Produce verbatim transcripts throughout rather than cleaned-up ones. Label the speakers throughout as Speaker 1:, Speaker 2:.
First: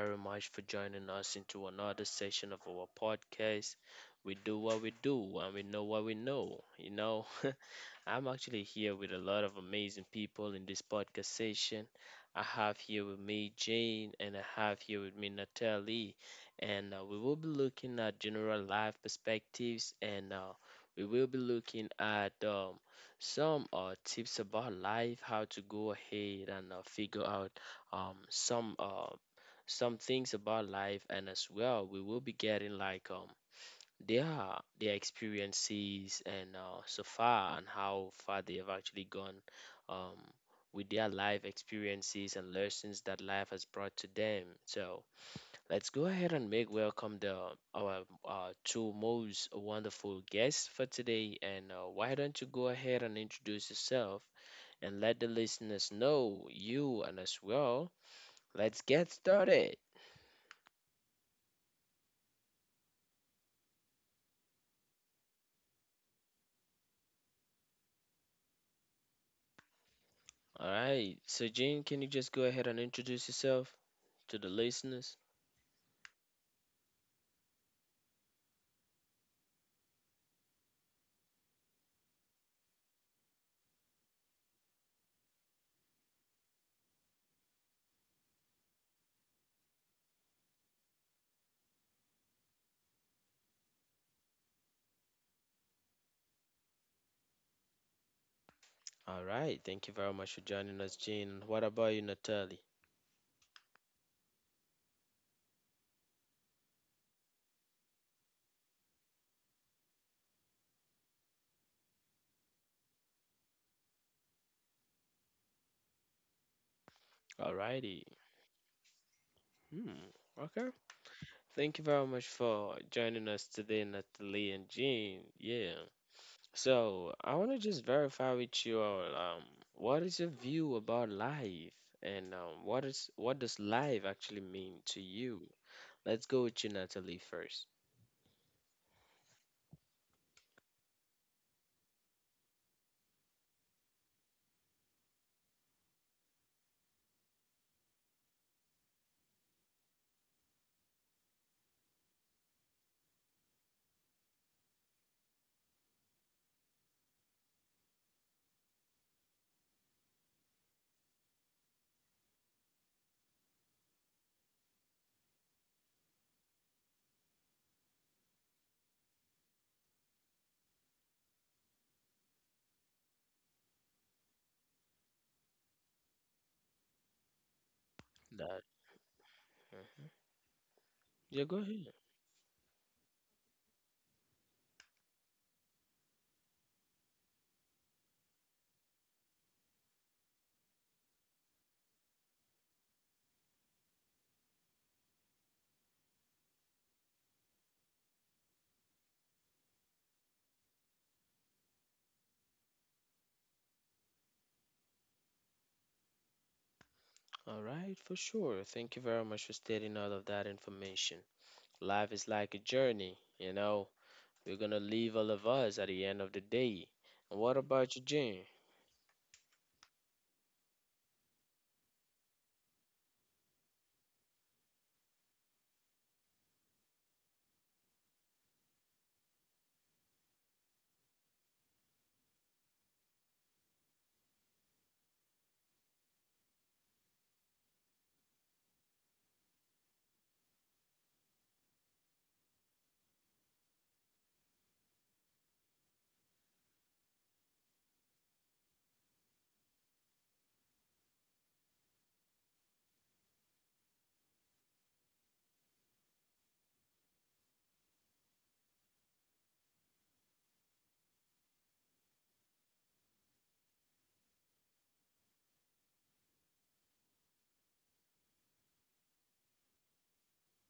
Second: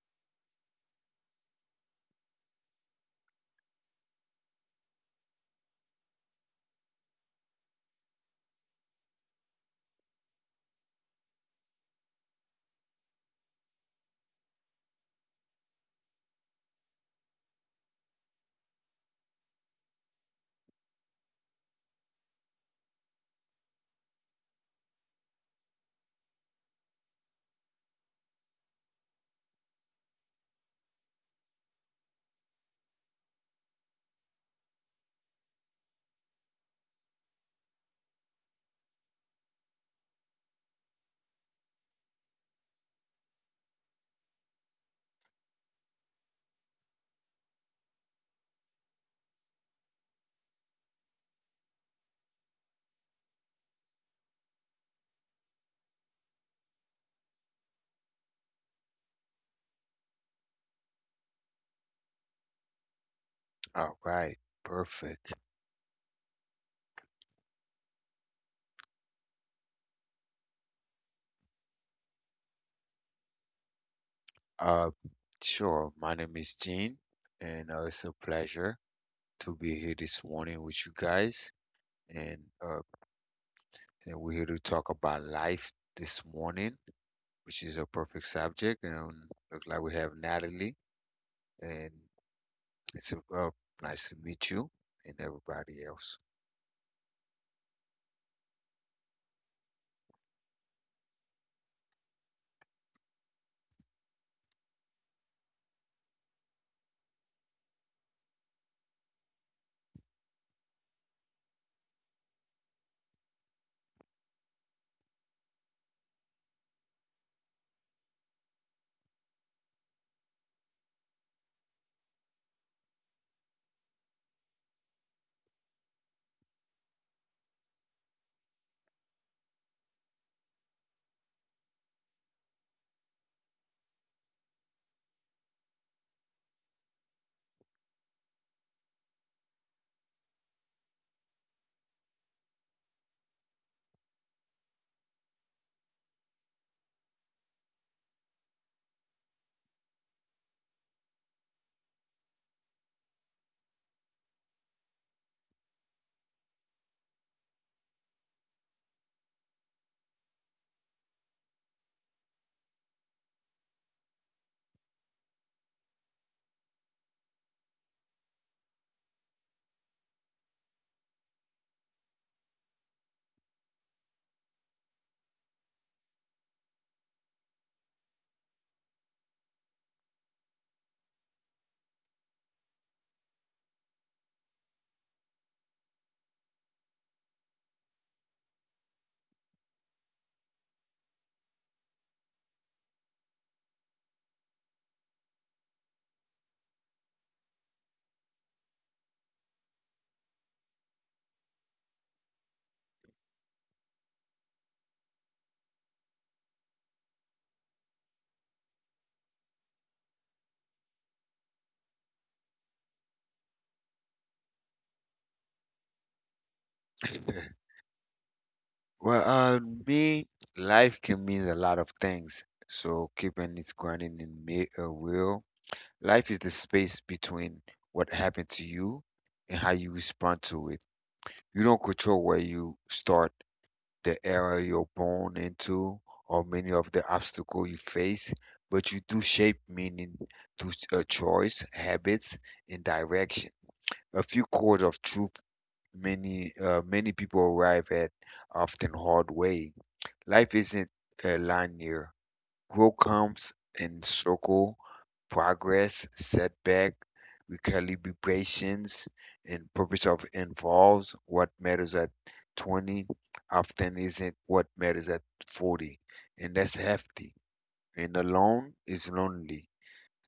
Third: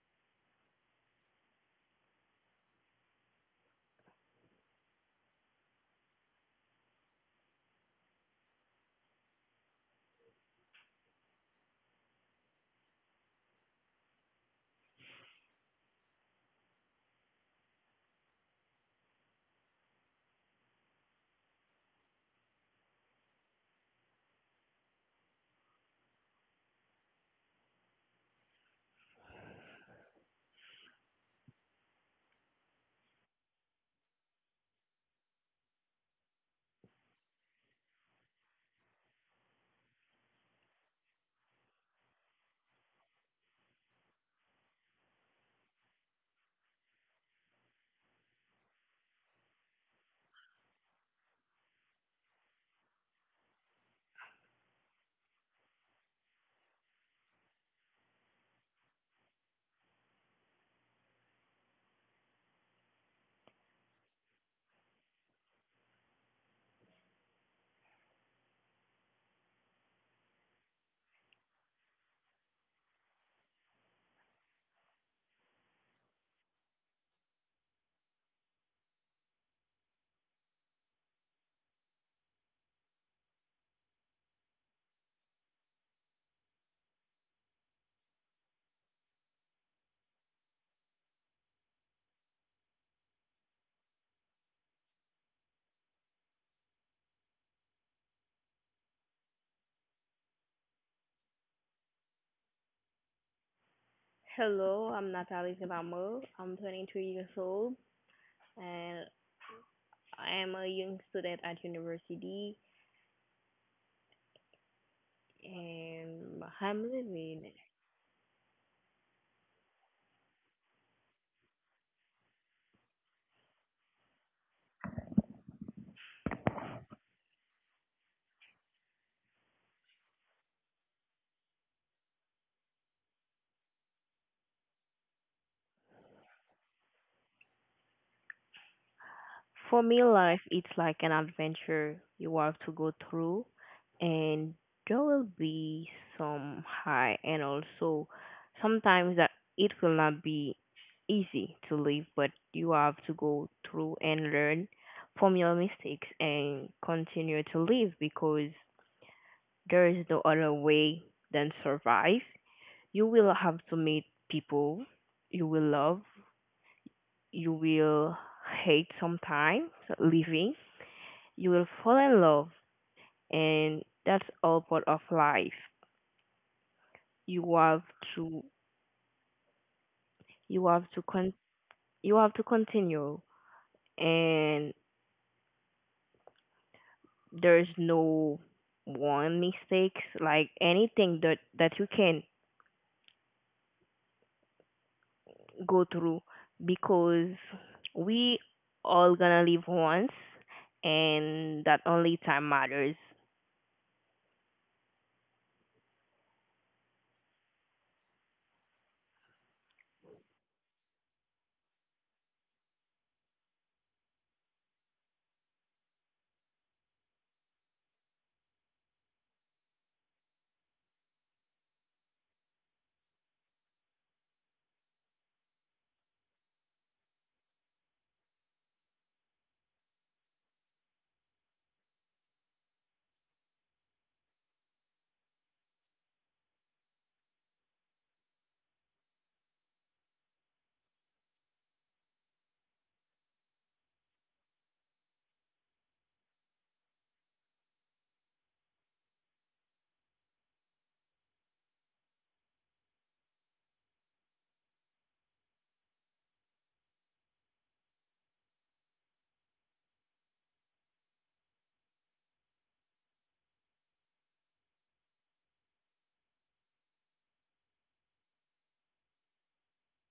Speaker 1: very much for joining us into another session of our podcast. We do what we do and we know what we know, you know. I'm actually here with a lot of amazing people in this podcast session. I have here with me Jane, and I have here with me Natalie, and uh, we will be looking at general life perspectives, and uh, we will be looking at um, some uh, tips about life, how to go ahead and uh, figure out um, some uh, some things about life, and as well, we will be getting like um their their experiences and uh, so far and how far they have actually gone um, with their life experiences and lessons that life has brought to them. So let's go ahead and make welcome the our uh, two most wonderful guests for today. And uh, why don't you go ahead and introduce yourself and let the listeners know you and as well. Let's get started.
Speaker 2: All right, perfect.
Speaker 1: All right. So Jean, can you just go ahead and introduce yourself to the listeners?
Speaker 2: Uh, sure. My name is Gene, and uh, it's a pleasure to be here this morning with you guys. And uh, and we're here to talk about life this morning, which is a perfect subject. And look like we have Natalie, and it's uh, nice to meet you and everybody else.
Speaker 1: All right. Thank you very much for joining us, Jean. What about you, Natalie?
Speaker 3: Hello, I'm Natalie Zivamo. I'm twenty-two years old and I am a young student at university and I'm
Speaker 1: All
Speaker 3: living.
Speaker 1: righty. Hmm. Okay. Thank you very much for joining us today, Natalie and Jean. Yeah. So I want to just verify with you all, um, what is your view about life, and um, what is what does life actually mean to you? Let's go with you, Natalie, first.
Speaker 3: For me, life it's like an adventure you have to go through, and there will be some high and also sometimes that it will not be easy to live, but you have to go through and learn from your mistakes and continue to live because there is no other way than survive. You will have to meet people you will love. You will hate sometimes living. You will fall in love, and that's all part of life. You have
Speaker 1: That.
Speaker 3: to
Speaker 1: Mhm.
Speaker 3: you have
Speaker 1: Yeah,
Speaker 3: to
Speaker 1: go ahead.
Speaker 3: con you have to continue and there's no one mistakes like anything that that you can go through because we all gonna live once, and that only time matters.
Speaker 1: All right, for sure. Thank you very much for stating all of that information. Life is like a journey, you know, We're gonna leave all of us at the end of the day. And what about you, Jane?
Speaker 2: Well, uh, me, life can mean a lot of things. So keeping it grounded in me, uh, will life is the space between what happened to you and how you respond to it. You don't control where you start, the era you're born into, or many of the obstacles you face, but you do shape meaning through a choice, habits, and direction. A few chords of truth many uh, many people arrive at often hard way. Life isn't uh, linear. Growth comes in circle, progress, setback, recalibrations, and purpose of involves what matters at twenty often isn't what matters at forty. And that's hefty. And alone is lonely.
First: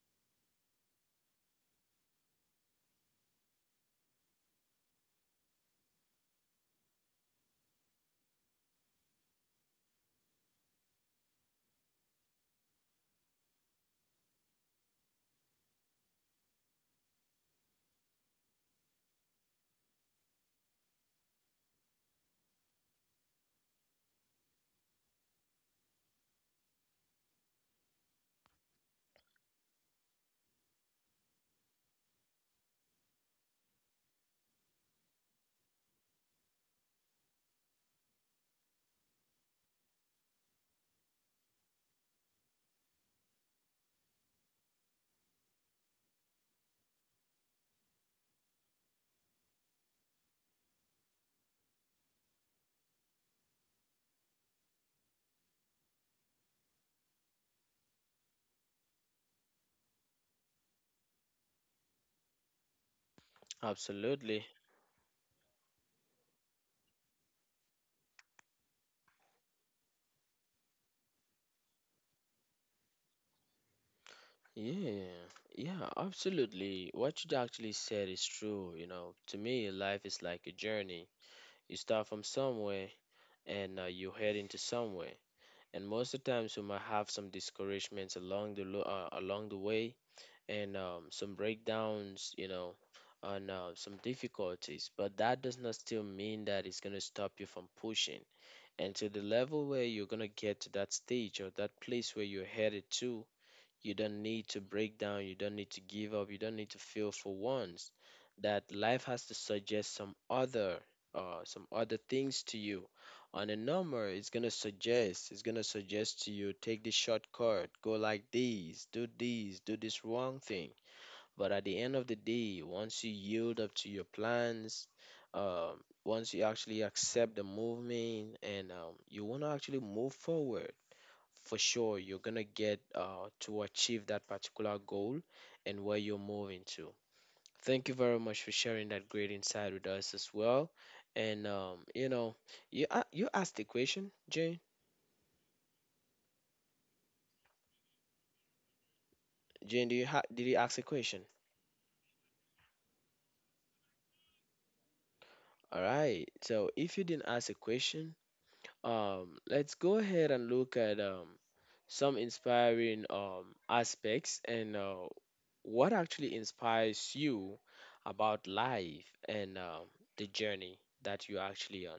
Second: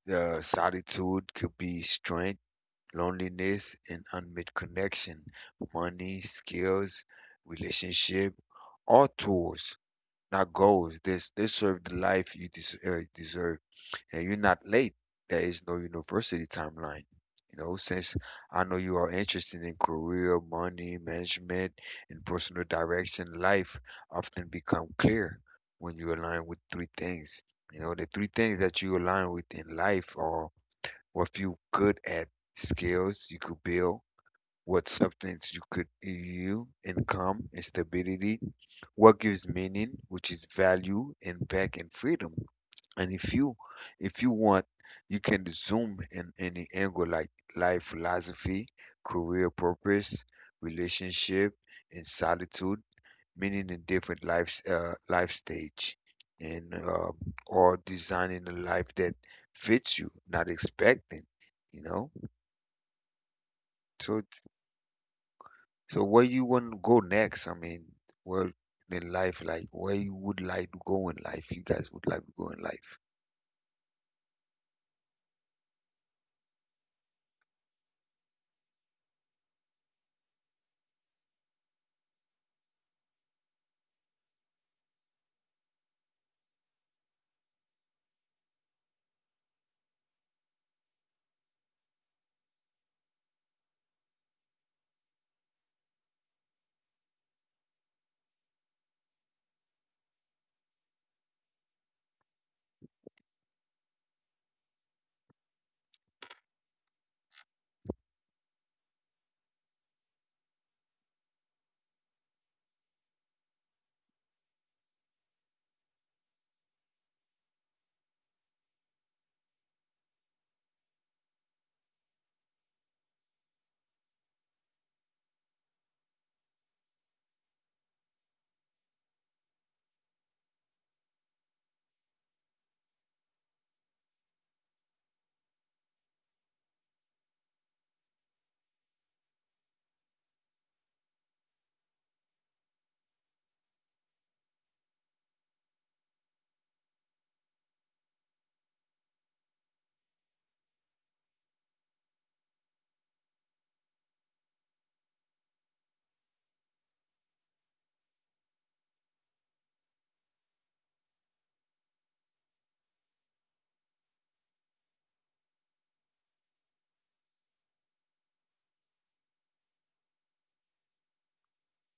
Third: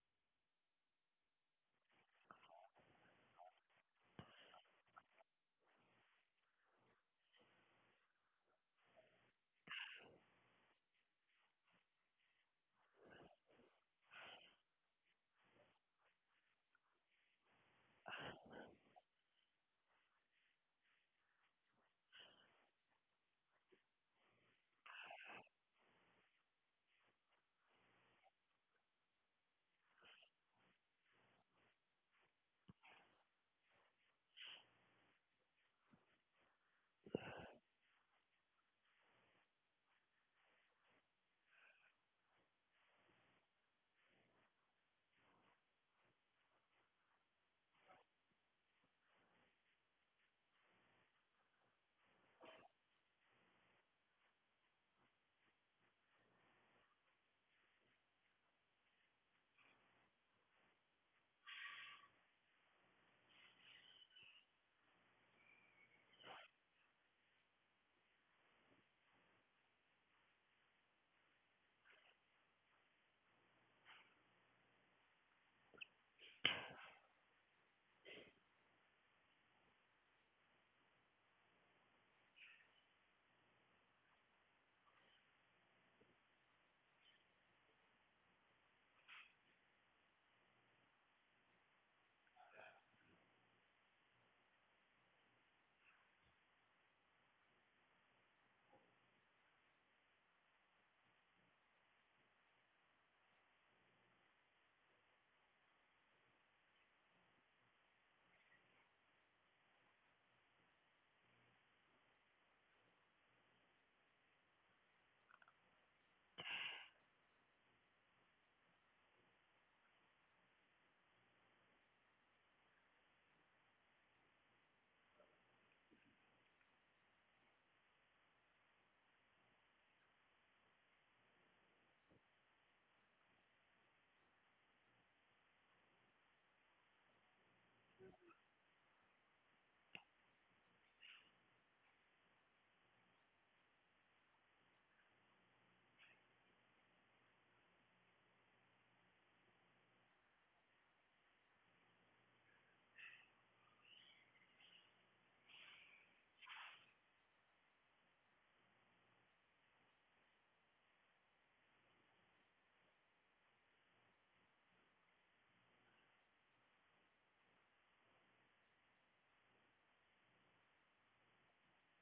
Speaker 2: The solitude could be strength, loneliness, and unmet connection, money, skills, relationship, all tools, not goals. This they serve the life you des- uh, deserve, and you're not late. There is no university timeline. You know, since I know you are interested in career, money, management, and personal direction, life often become clear when you align with three things. You know, the three things that you align with in life are what you're good at, skills you could build, what substance you could you income and stability, what gives meaning, which is value and back and freedom. And if you if you want, you can zoom in any angle like life philosophy, career purpose, relationship, and solitude, meaning in different life uh, life stage, and uh, or designing a life that fits you, not expecting, you know. So
Speaker 1: Absolutely.
Speaker 2: So where you want to go next? I mean, where in life, like where you would like to go in life? You guys would like to go in life.
Speaker 1: Yeah, yeah, absolutely. What you actually said is true. You know, to me, life is like a journey. You start from somewhere and uh, you head into somewhere. And most of the times, we might have some discouragements along the lo- uh, along the way, and um, some breakdowns. You know, and uh, some difficulties. But that does not still mean that it's gonna stop you from pushing. And to the level where you're gonna get to that stage or that place where you're headed to, you don't need to break down, you don't need to give up, you don't need to feel for once that life has to suggest some other uh, some other things to you. On a number, it's gonna suggest, it's gonna suggest to you take this shortcut, go like this, do this, do this wrong thing. But at the end of the day, once you yield up to your plans, um, once you actually accept the movement and um, you want to actually move forward, for sure you're gonna get uh, to achieve that particular goal and where you're moving to. Thank you very much for sharing that great insight with us as well. And um, you know, you a- you asked the question, Jane. Jane, do you ha- did you ask a question? All right. So if you didn't ask a question, Um, let's go ahead and look at um, some inspiring um, aspects and uh, what actually inspires you about life and um the journey that you're actually on.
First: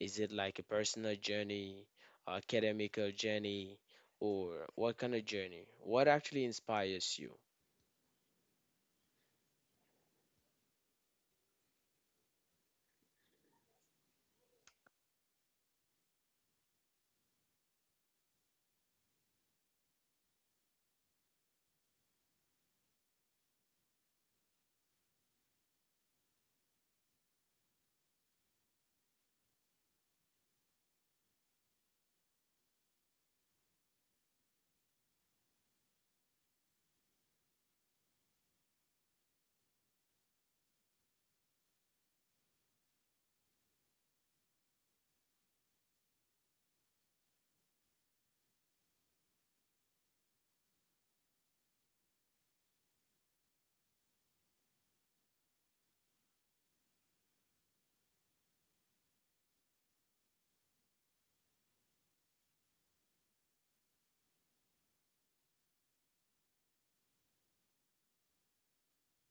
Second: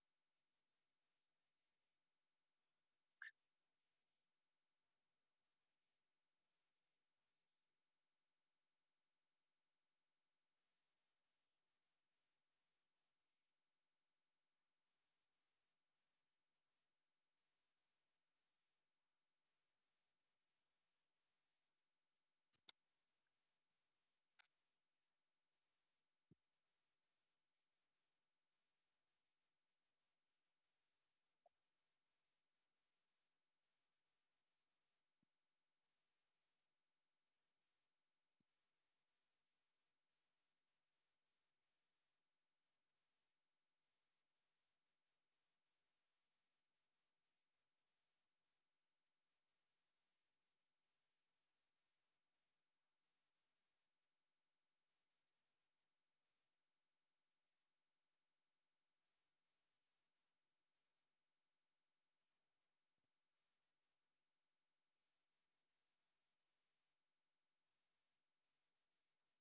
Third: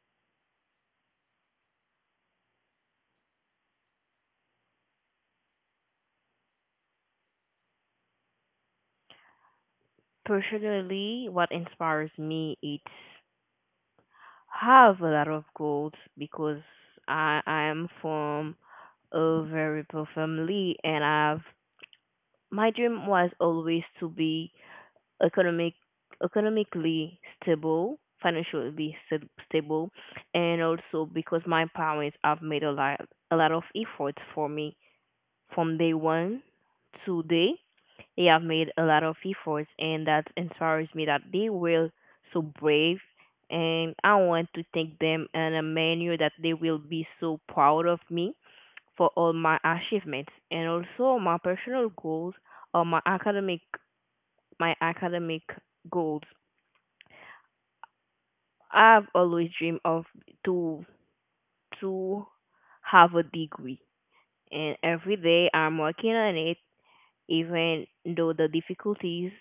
Speaker 1: Is it like a personal journey, academical journey, or what kind of journey? What actually inspires you?
Speaker 3: Personally, what inspires me it's have a lot of goals because I I am from a very poor family, and I've my dream was always to be economic economically stable, financially sta- stable, and also because my parents have made a lot a lot of efforts for me from day one to day. They have made a lot of efforts, and that inspires me that they were so brave. And I want to thank them in a manner that they will be so proud of me for all my achievements, and also my personal goals or my academic my academic goals. I've always dreamed of to to have a degree, and every day I'm working on it, even though the difficulties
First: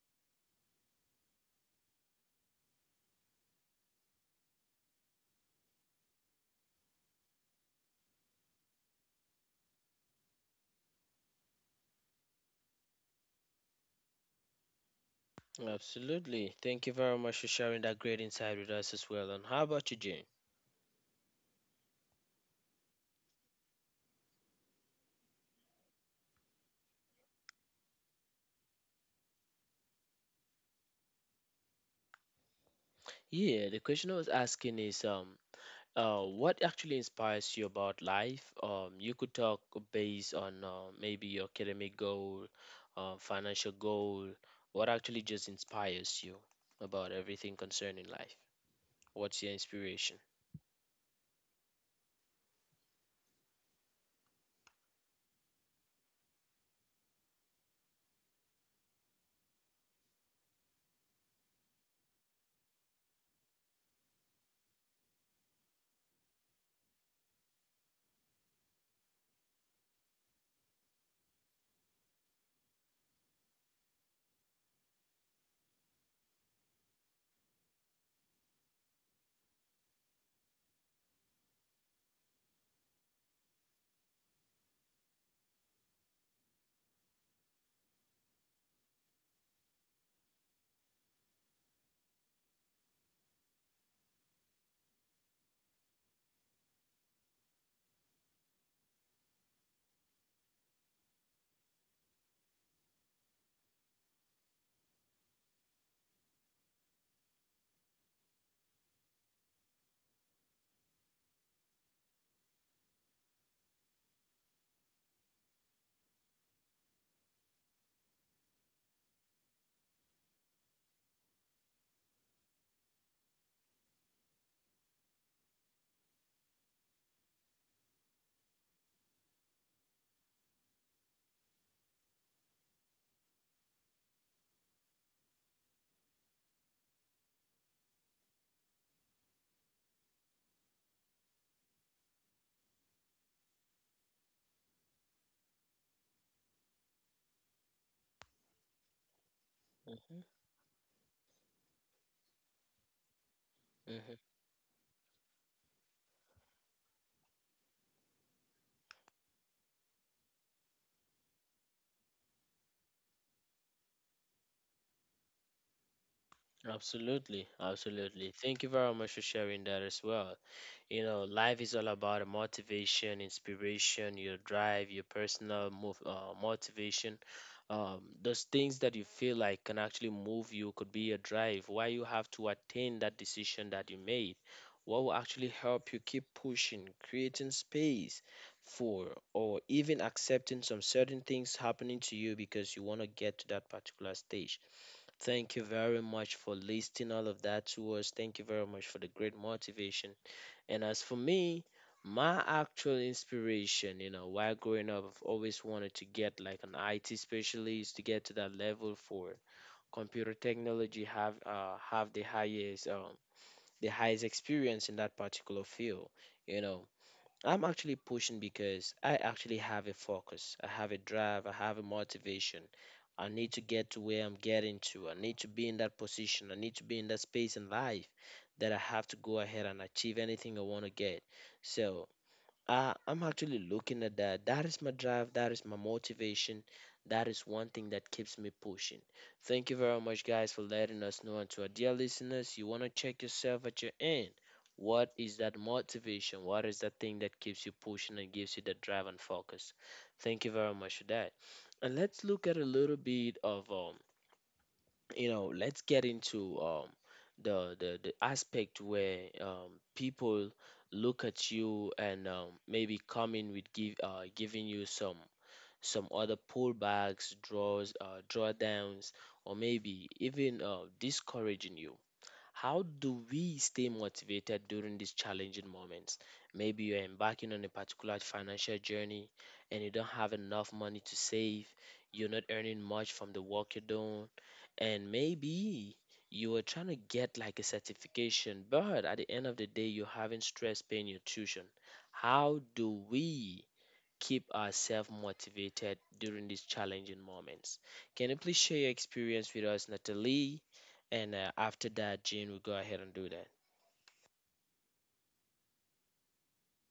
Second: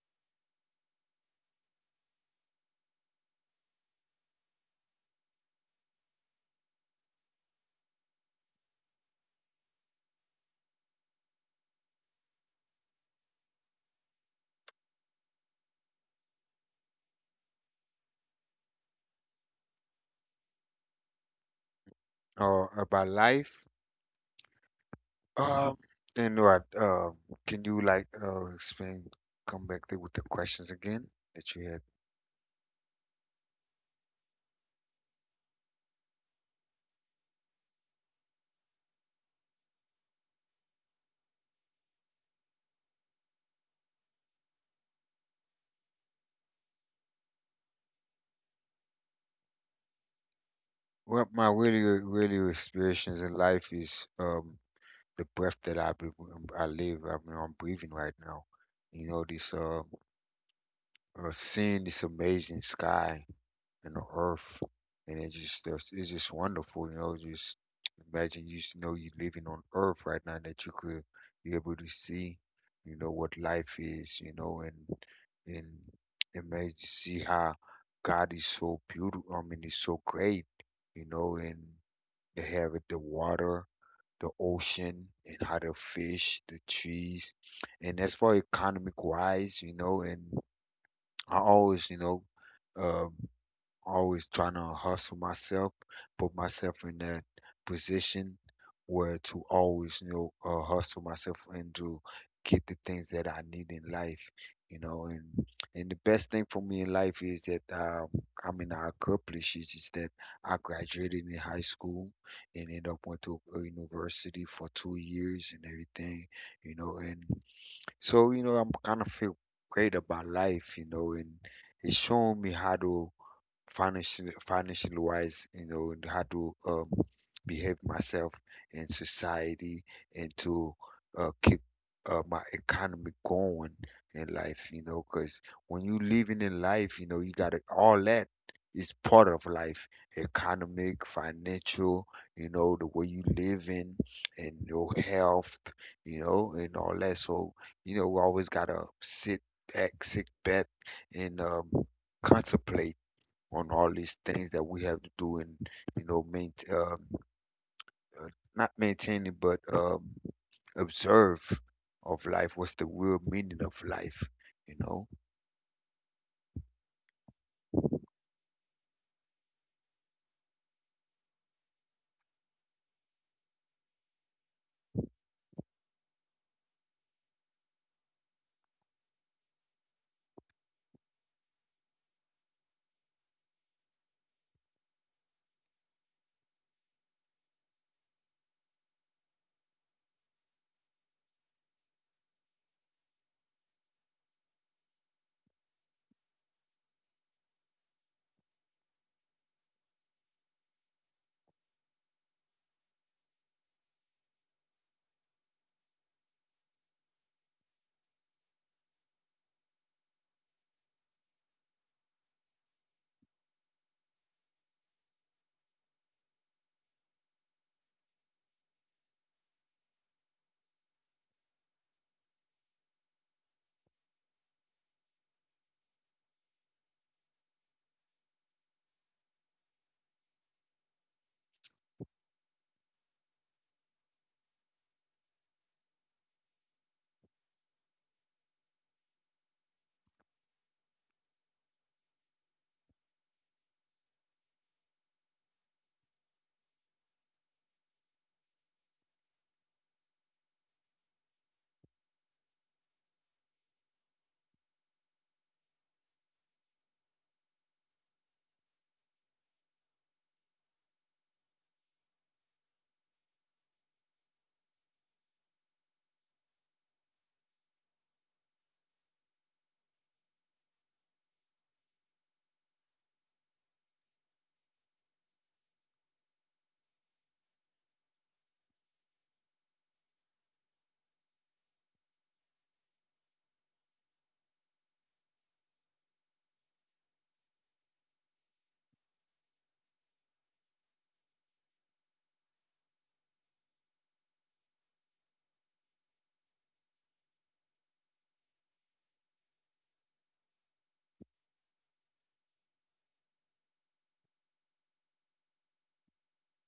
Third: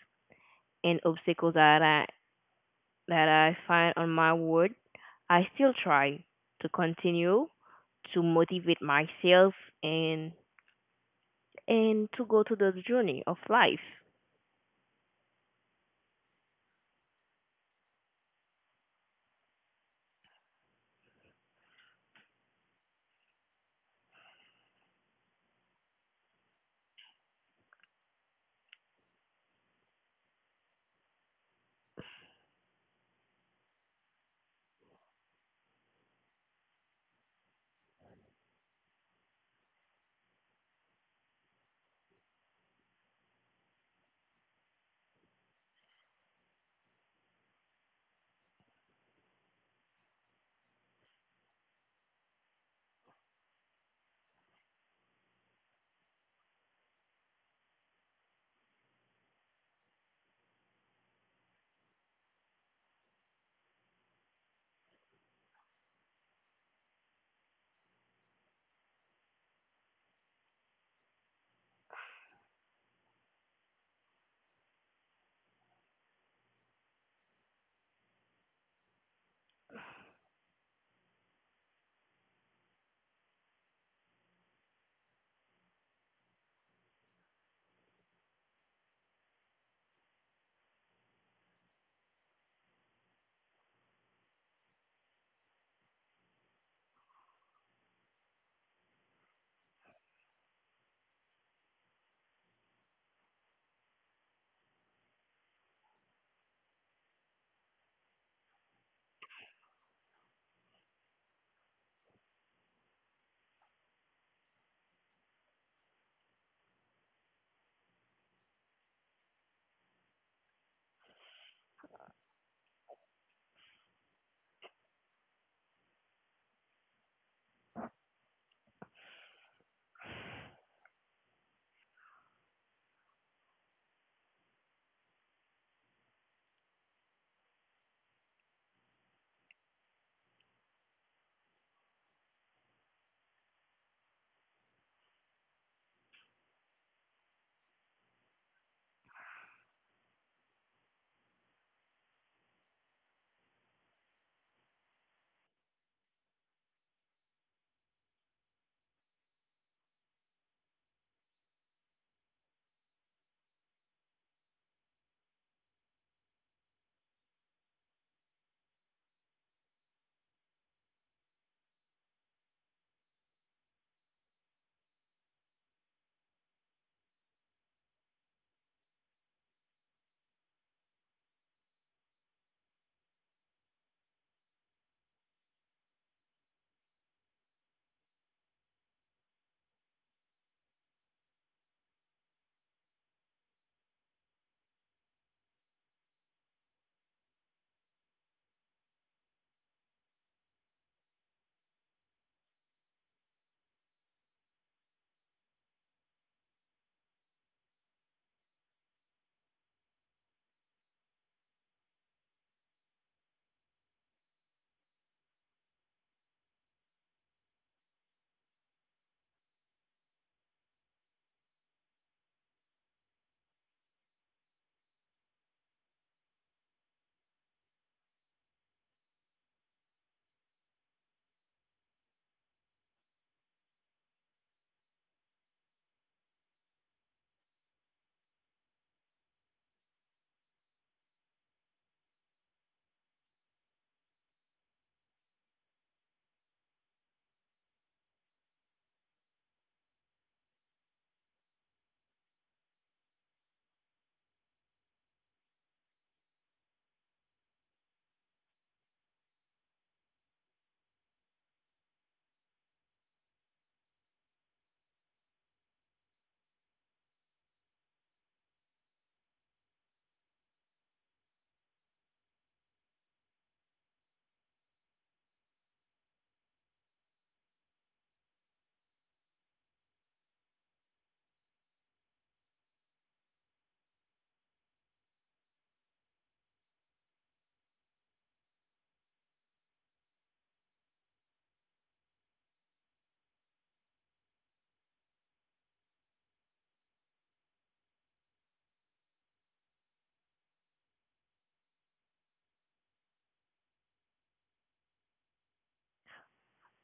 Speaker 3: and obstacles that I that I find on my road, I still try to continue to motivate myself and and to go to the journey of life.
Speaker 1: Absolutely. Thank you very much for sharing that great insight with us as well. And how about you, Jane?
Speaker 2: Or about life? Um, and what? Um, can you like uh explain? Come back there with the questions again that you had.
Speaker 1: Yeah, the question I was asking is um Uh, what actually inspires you about life? Um, you could talk based on uh, maybe your academic goal, uh, financial goal. What actually just inspires you about everything concerning life? What's your inspiration?
Speaker 2: Well, my really, really experiences in life is um the breath that I be, I live. I mean, I'm breathing right now. You know this uh uh, seeing this amazing sky and the earth, and it just it's it's just wonderful, you know. Just imagine you s- know you living on Earth right now that you could be able to see, you know, what life is, you know, and and imagine to see how God is so beautiful. I mean, he's so great, you know, and they have it, the water. The ocean and how the fish, the trees, and as far economic wise, you know, and I always, you know, um, always trying to hustle myself, put myself in that position where to always, you know, uh, hustle myself and to get the things that I need in life, you know. And and the best thing for me in life is that um, I mean I accomplished is, is that I graduated in high school and ended up went to a university for two years and everything, you know, and so, you know, I'm kind of feel great about life, you know, and it's showing me how to financially financially wise, you know, and how to um, behave myself in society and to uh, keep uh, my economy going in life, you know, because when you living in life, you know, you got to, all that is part of life, economic, financial, you know, the way you live in and your health, you know, and all that. So you know we always gotta sit back
Speaker 1: Mm-hmm.
Speaker 2: sit back and um, contemplate on all these things that we have to do, and you know maintain um, uh, not maintaining but um, observe of life, what's the real meaning of life, you know.
Speaker 1: Absolutely, absolutely. Thank you very much for sharing that as well. You know, life is all about motivation, inspiration, your drive, your personal move, uh, motivation. Um, those things that you feel like can actually move you could be a drive. Why you have to attain that decision that you made. What will actually help you keep pushing, creating space for, or even accepting some certain things happening to you because you want to get to that particular stage. Thank you very much for listing all of that to us. Thank you very much for the great motivation. And as for me, my actual inspiration, you know, while growing up, I've always wanted to get like an I T specialist to get to that level for computer technology, have uh, have the highest um, the highest experience in that particular field. You know, I'm actually pushing because I actually have a focus, I have a drive, I have a motivation. I need to get to where I'm getting to. I need to be in that position. I need to be in that space in life that I have to go ahead and achieve anything I want to get. So uh, I'm actually looking at that. That is my drive. That is my motivation. That is one thing that keeps me pushing. Thank you very much, guys, for letting us know. And to our dear listeners, you want to check yourself at your end. What is that motivation? What is that thing that keeps you pushing and gives you that drive and focus? Thank you very much for that. And let's look at a little bit of um, you know, let's get into um, the, the the aspect where um, people look at you and um, maybe come in with give uh, giving you some some other pullbacks, draws, uh, drawdowns, or maybe even uh, discouraging you. How do we stay motivated during these challenging moments? Maybe you're embarking on a particular financial journey and you don't have enough money to save, you're not earning much from the work you're doing, and maybe you are trying to get like a certification, but at the end of the day, you're having stress paying your tuition. How do we keep ourselves motivated during these challenging moments? Can you please share your experience with us, Natalie? And uh, after that, Jane will go ahead and do that.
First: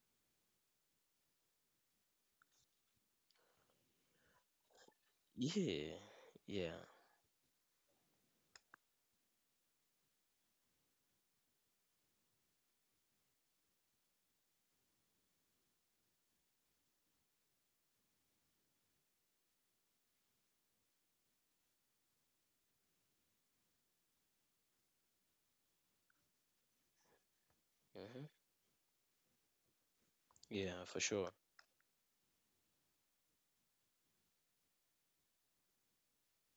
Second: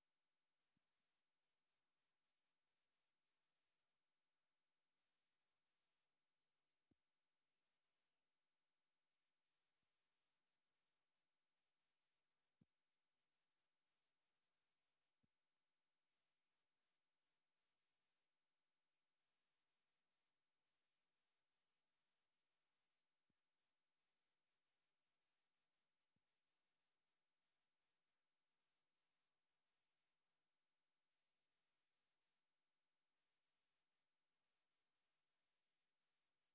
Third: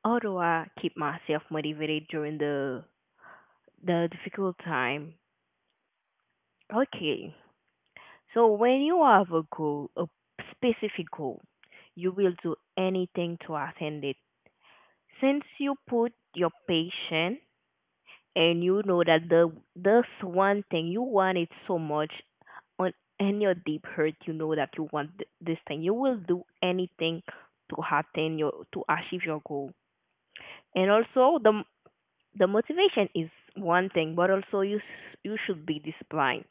Speaker 3: Although I keep myself motivated during the the difficult time.
Speaker 1: Yeah, yeah,
Speaker 3: Okay, so when you have a goal, a specific goal, you will do anything to attain it. Since you put your patience and you know that the this one thing you want it so much on in your deep hurt, you know that you want th- this thing. You will do anything to
Speaker 1: hmm,
Speaker 3: attain your to achieve your goal.
Speaker 1: yeah,
Speaker 3: And
Speaker 1: for sure.
Speaker 3: also the m- the motivation is one thing, but also you s- you should be disciplined.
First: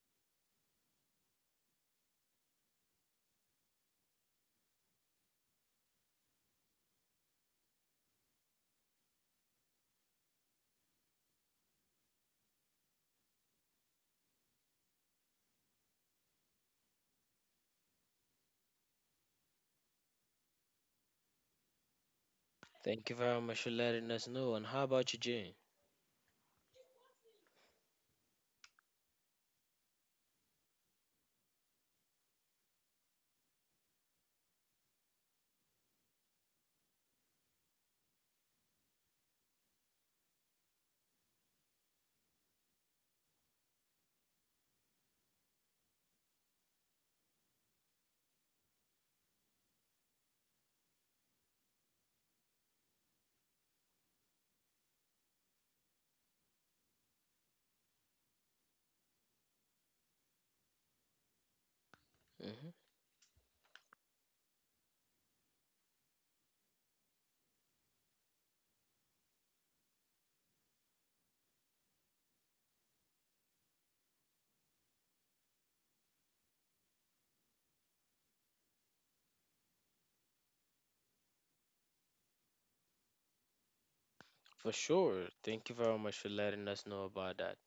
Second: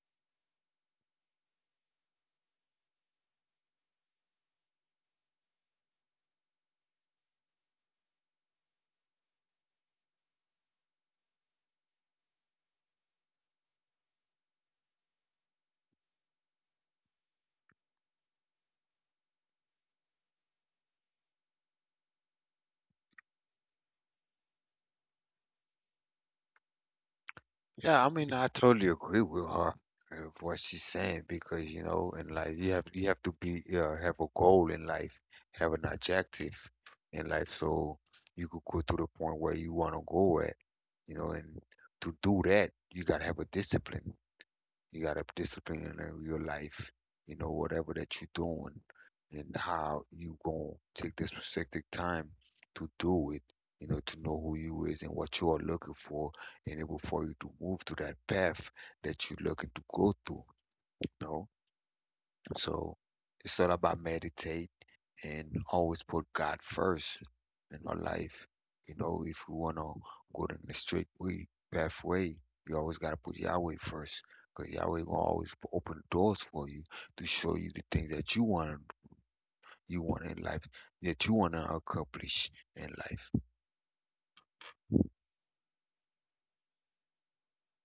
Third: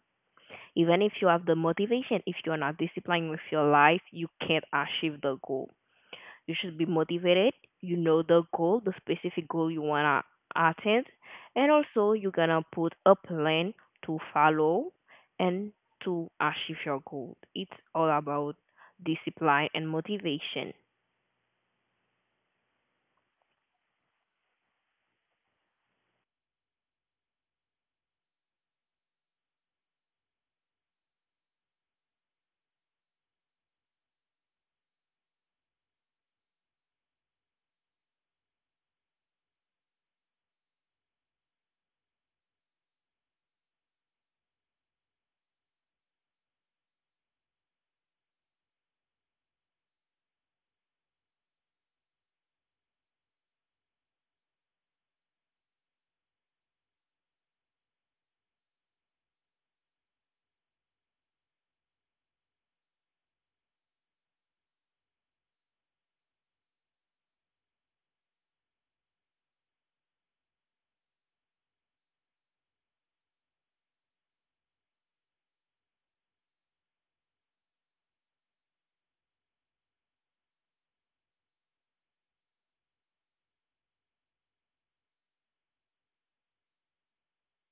Speaker 3: Even if you have the motivation, if you're not disciplined with your life, you can't achieve the goal. You should be motivated. You know the goal, the specific goal you want to attend. And also, you're going to put a plan to follow and to achieve your goal. It's all about discipline and motivation.
Speaker 1: Thank you very much for letting us know. And how about you, Jane?
Speaker 2: Yeah, I mean, I totally agree with her and what she's saying because you know, in life, you have you have to be uh, have a goal in life, have an objective in life, so you could go to the point where you want to go at, you know, and to do that, you gotta have a discipline. You got to discipline in uh, your life, you know, whatever that you're doing and how you going to take this specific time to do it, you know, to know who you is and what you are looking for, and then for you to move to that path that you're looking to go through, you know.
Speaker 1: Hmm.
Speaker 2: So it's all about meditate and always put God first in our life. You know, if we want to go down the straight way, pathway, you always got to put Yahweh first because Yahweh gonna always p- open doors for you to show you the things that you want you want in life that you want to accomplish in life.
Speaker 1: For
Speaker 2: Well,
Speaker 1: sure. Thank you very much for letting us know about that.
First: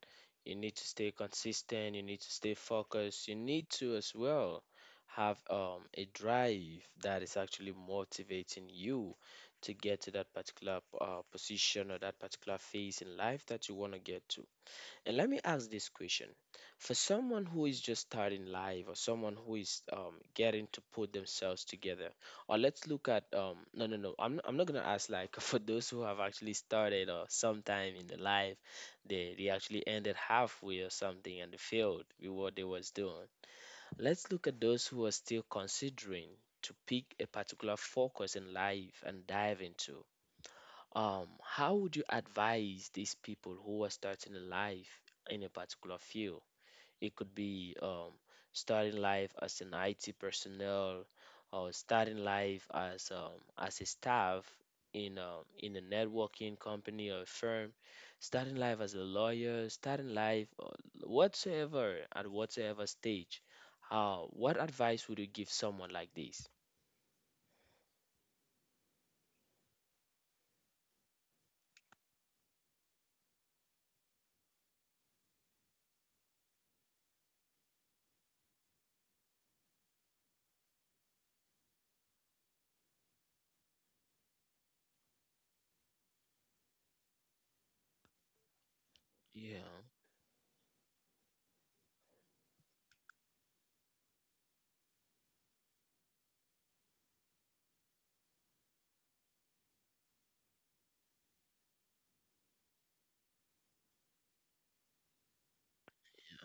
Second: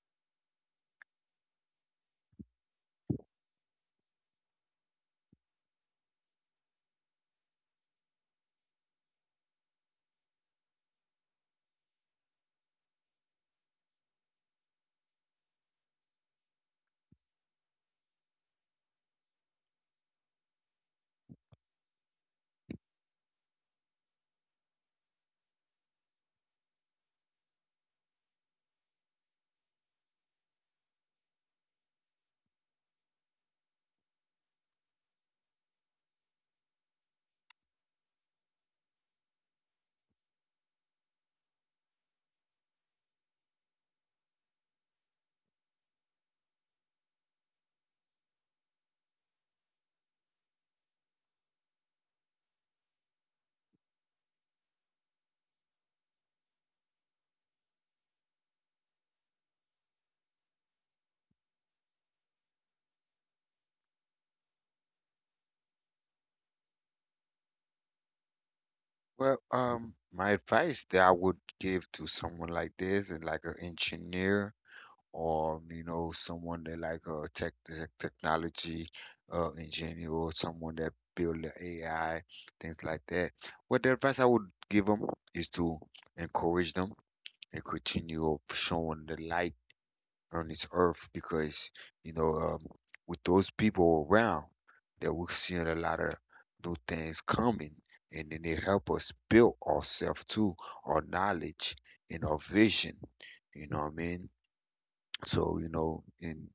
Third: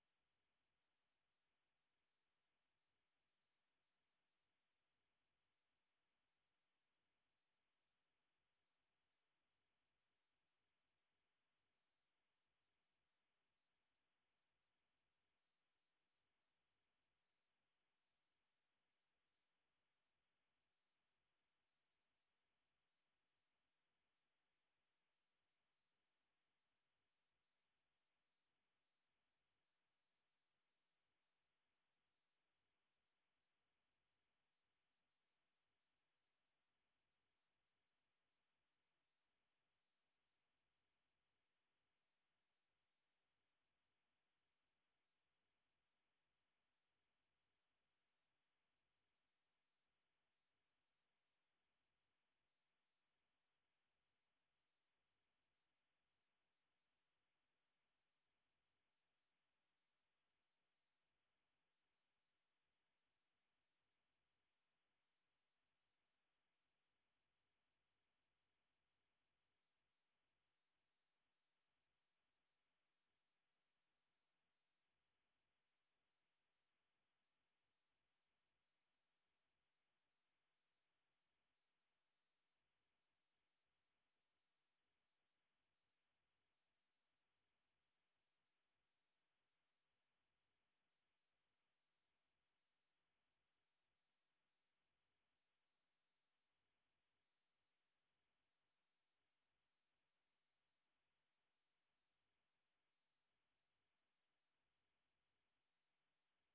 Speaker 1: You need to stay consistent, you need to stay focused, you need to as well have um, a drive that is actually motivating you to get to that particular uh, position or that particular phase in life that you want to get to. And let me ask this question. For someone who is just starting life or someone who is um, getting to put themselves together, or let's look at um, no, no, no, I'm, I'm not going to ask like for those who have actually started or sometime in their life, they, they actually ended halfway or something and they failed with what they was doing. Let's look at those who are still considering to pick a particular focus in life and dive into. Um, how would you advise these people who are starting a life in a particular field? It could be um, starting life as an I T personnel or starting life as um, as a staff in um, in a networking company or firm, starting life as a lawyer, starting life uh, whatsoever at whatsoever stage. Uh, what advice would you give someone like this?
Speaker 2: um, my advice that I would give to someone like this and like an engineer or you know someone that like a tech, tech technology uh, engineer or someone that build the A I, things like that. What the advice I would give them is to encourage them and continue of showing the light
Speaker 1: Yeah.
Speaker 2: on this earth because you know um, with those people around that we're seeing a lot of new things coming and then they help us build ourselves too, our knowledge and our vision. You know what I mean? So, you know, and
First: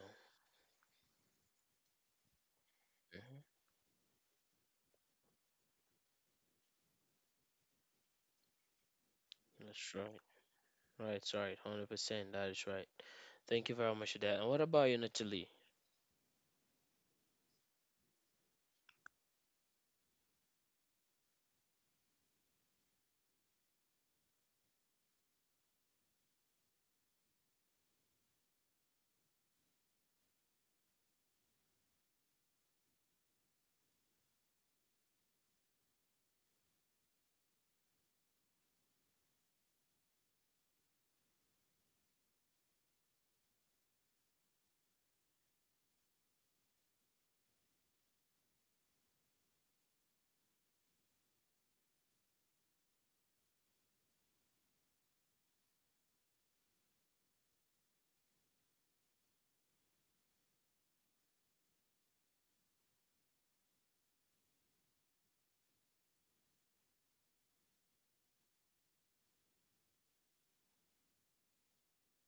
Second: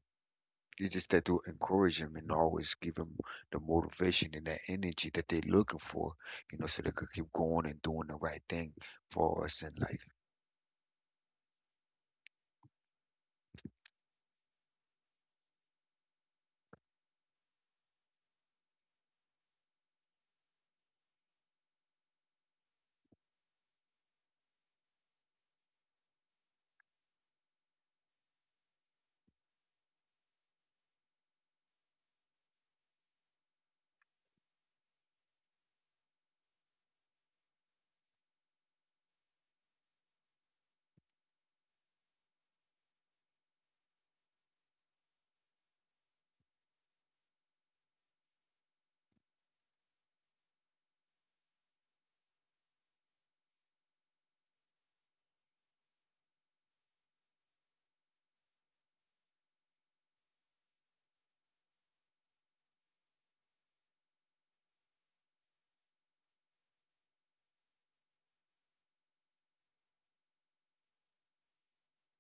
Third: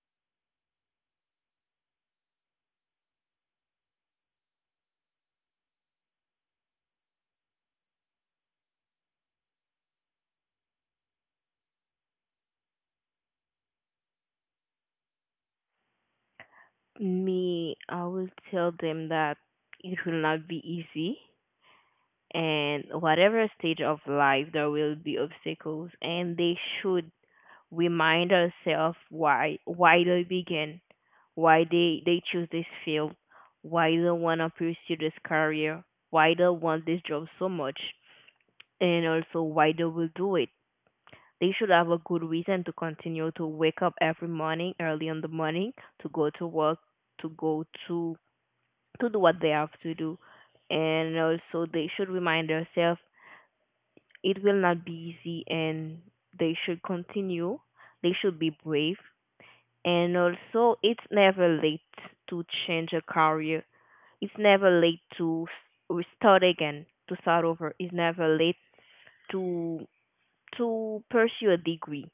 Speaker 2: it's just that to encourage them and always give them
Speaker 1: Yeah, mhm,
Speaker 2: the motivation and that energy that they're looking for, you know, so they could keep going and doing the right thing for us in
Speaker 1: that's right.
Speaker 2: life.
Speaker 1: Right, right, one hundred percent. That is right. Thank you very much for that. And what about you, Natalie?
Speaker 3: Me, I will tell them that it will not be easy, and whatever stage of life there will be obstacles, and they should remind ourselves why why they begin, why they they choose this field, why they want to pursue this career, why they want this job so much, and also why they will do it. They should have a good reason to continue to wake up every morning, early in the morning, to go to work, to go to to do what they have to do, and also they should remind themselves it will not be easy, and they should continue. They should be brave. And also, it's never late to change a career. It's never late to s- start again, to start over. It's never late to to pursue a degree.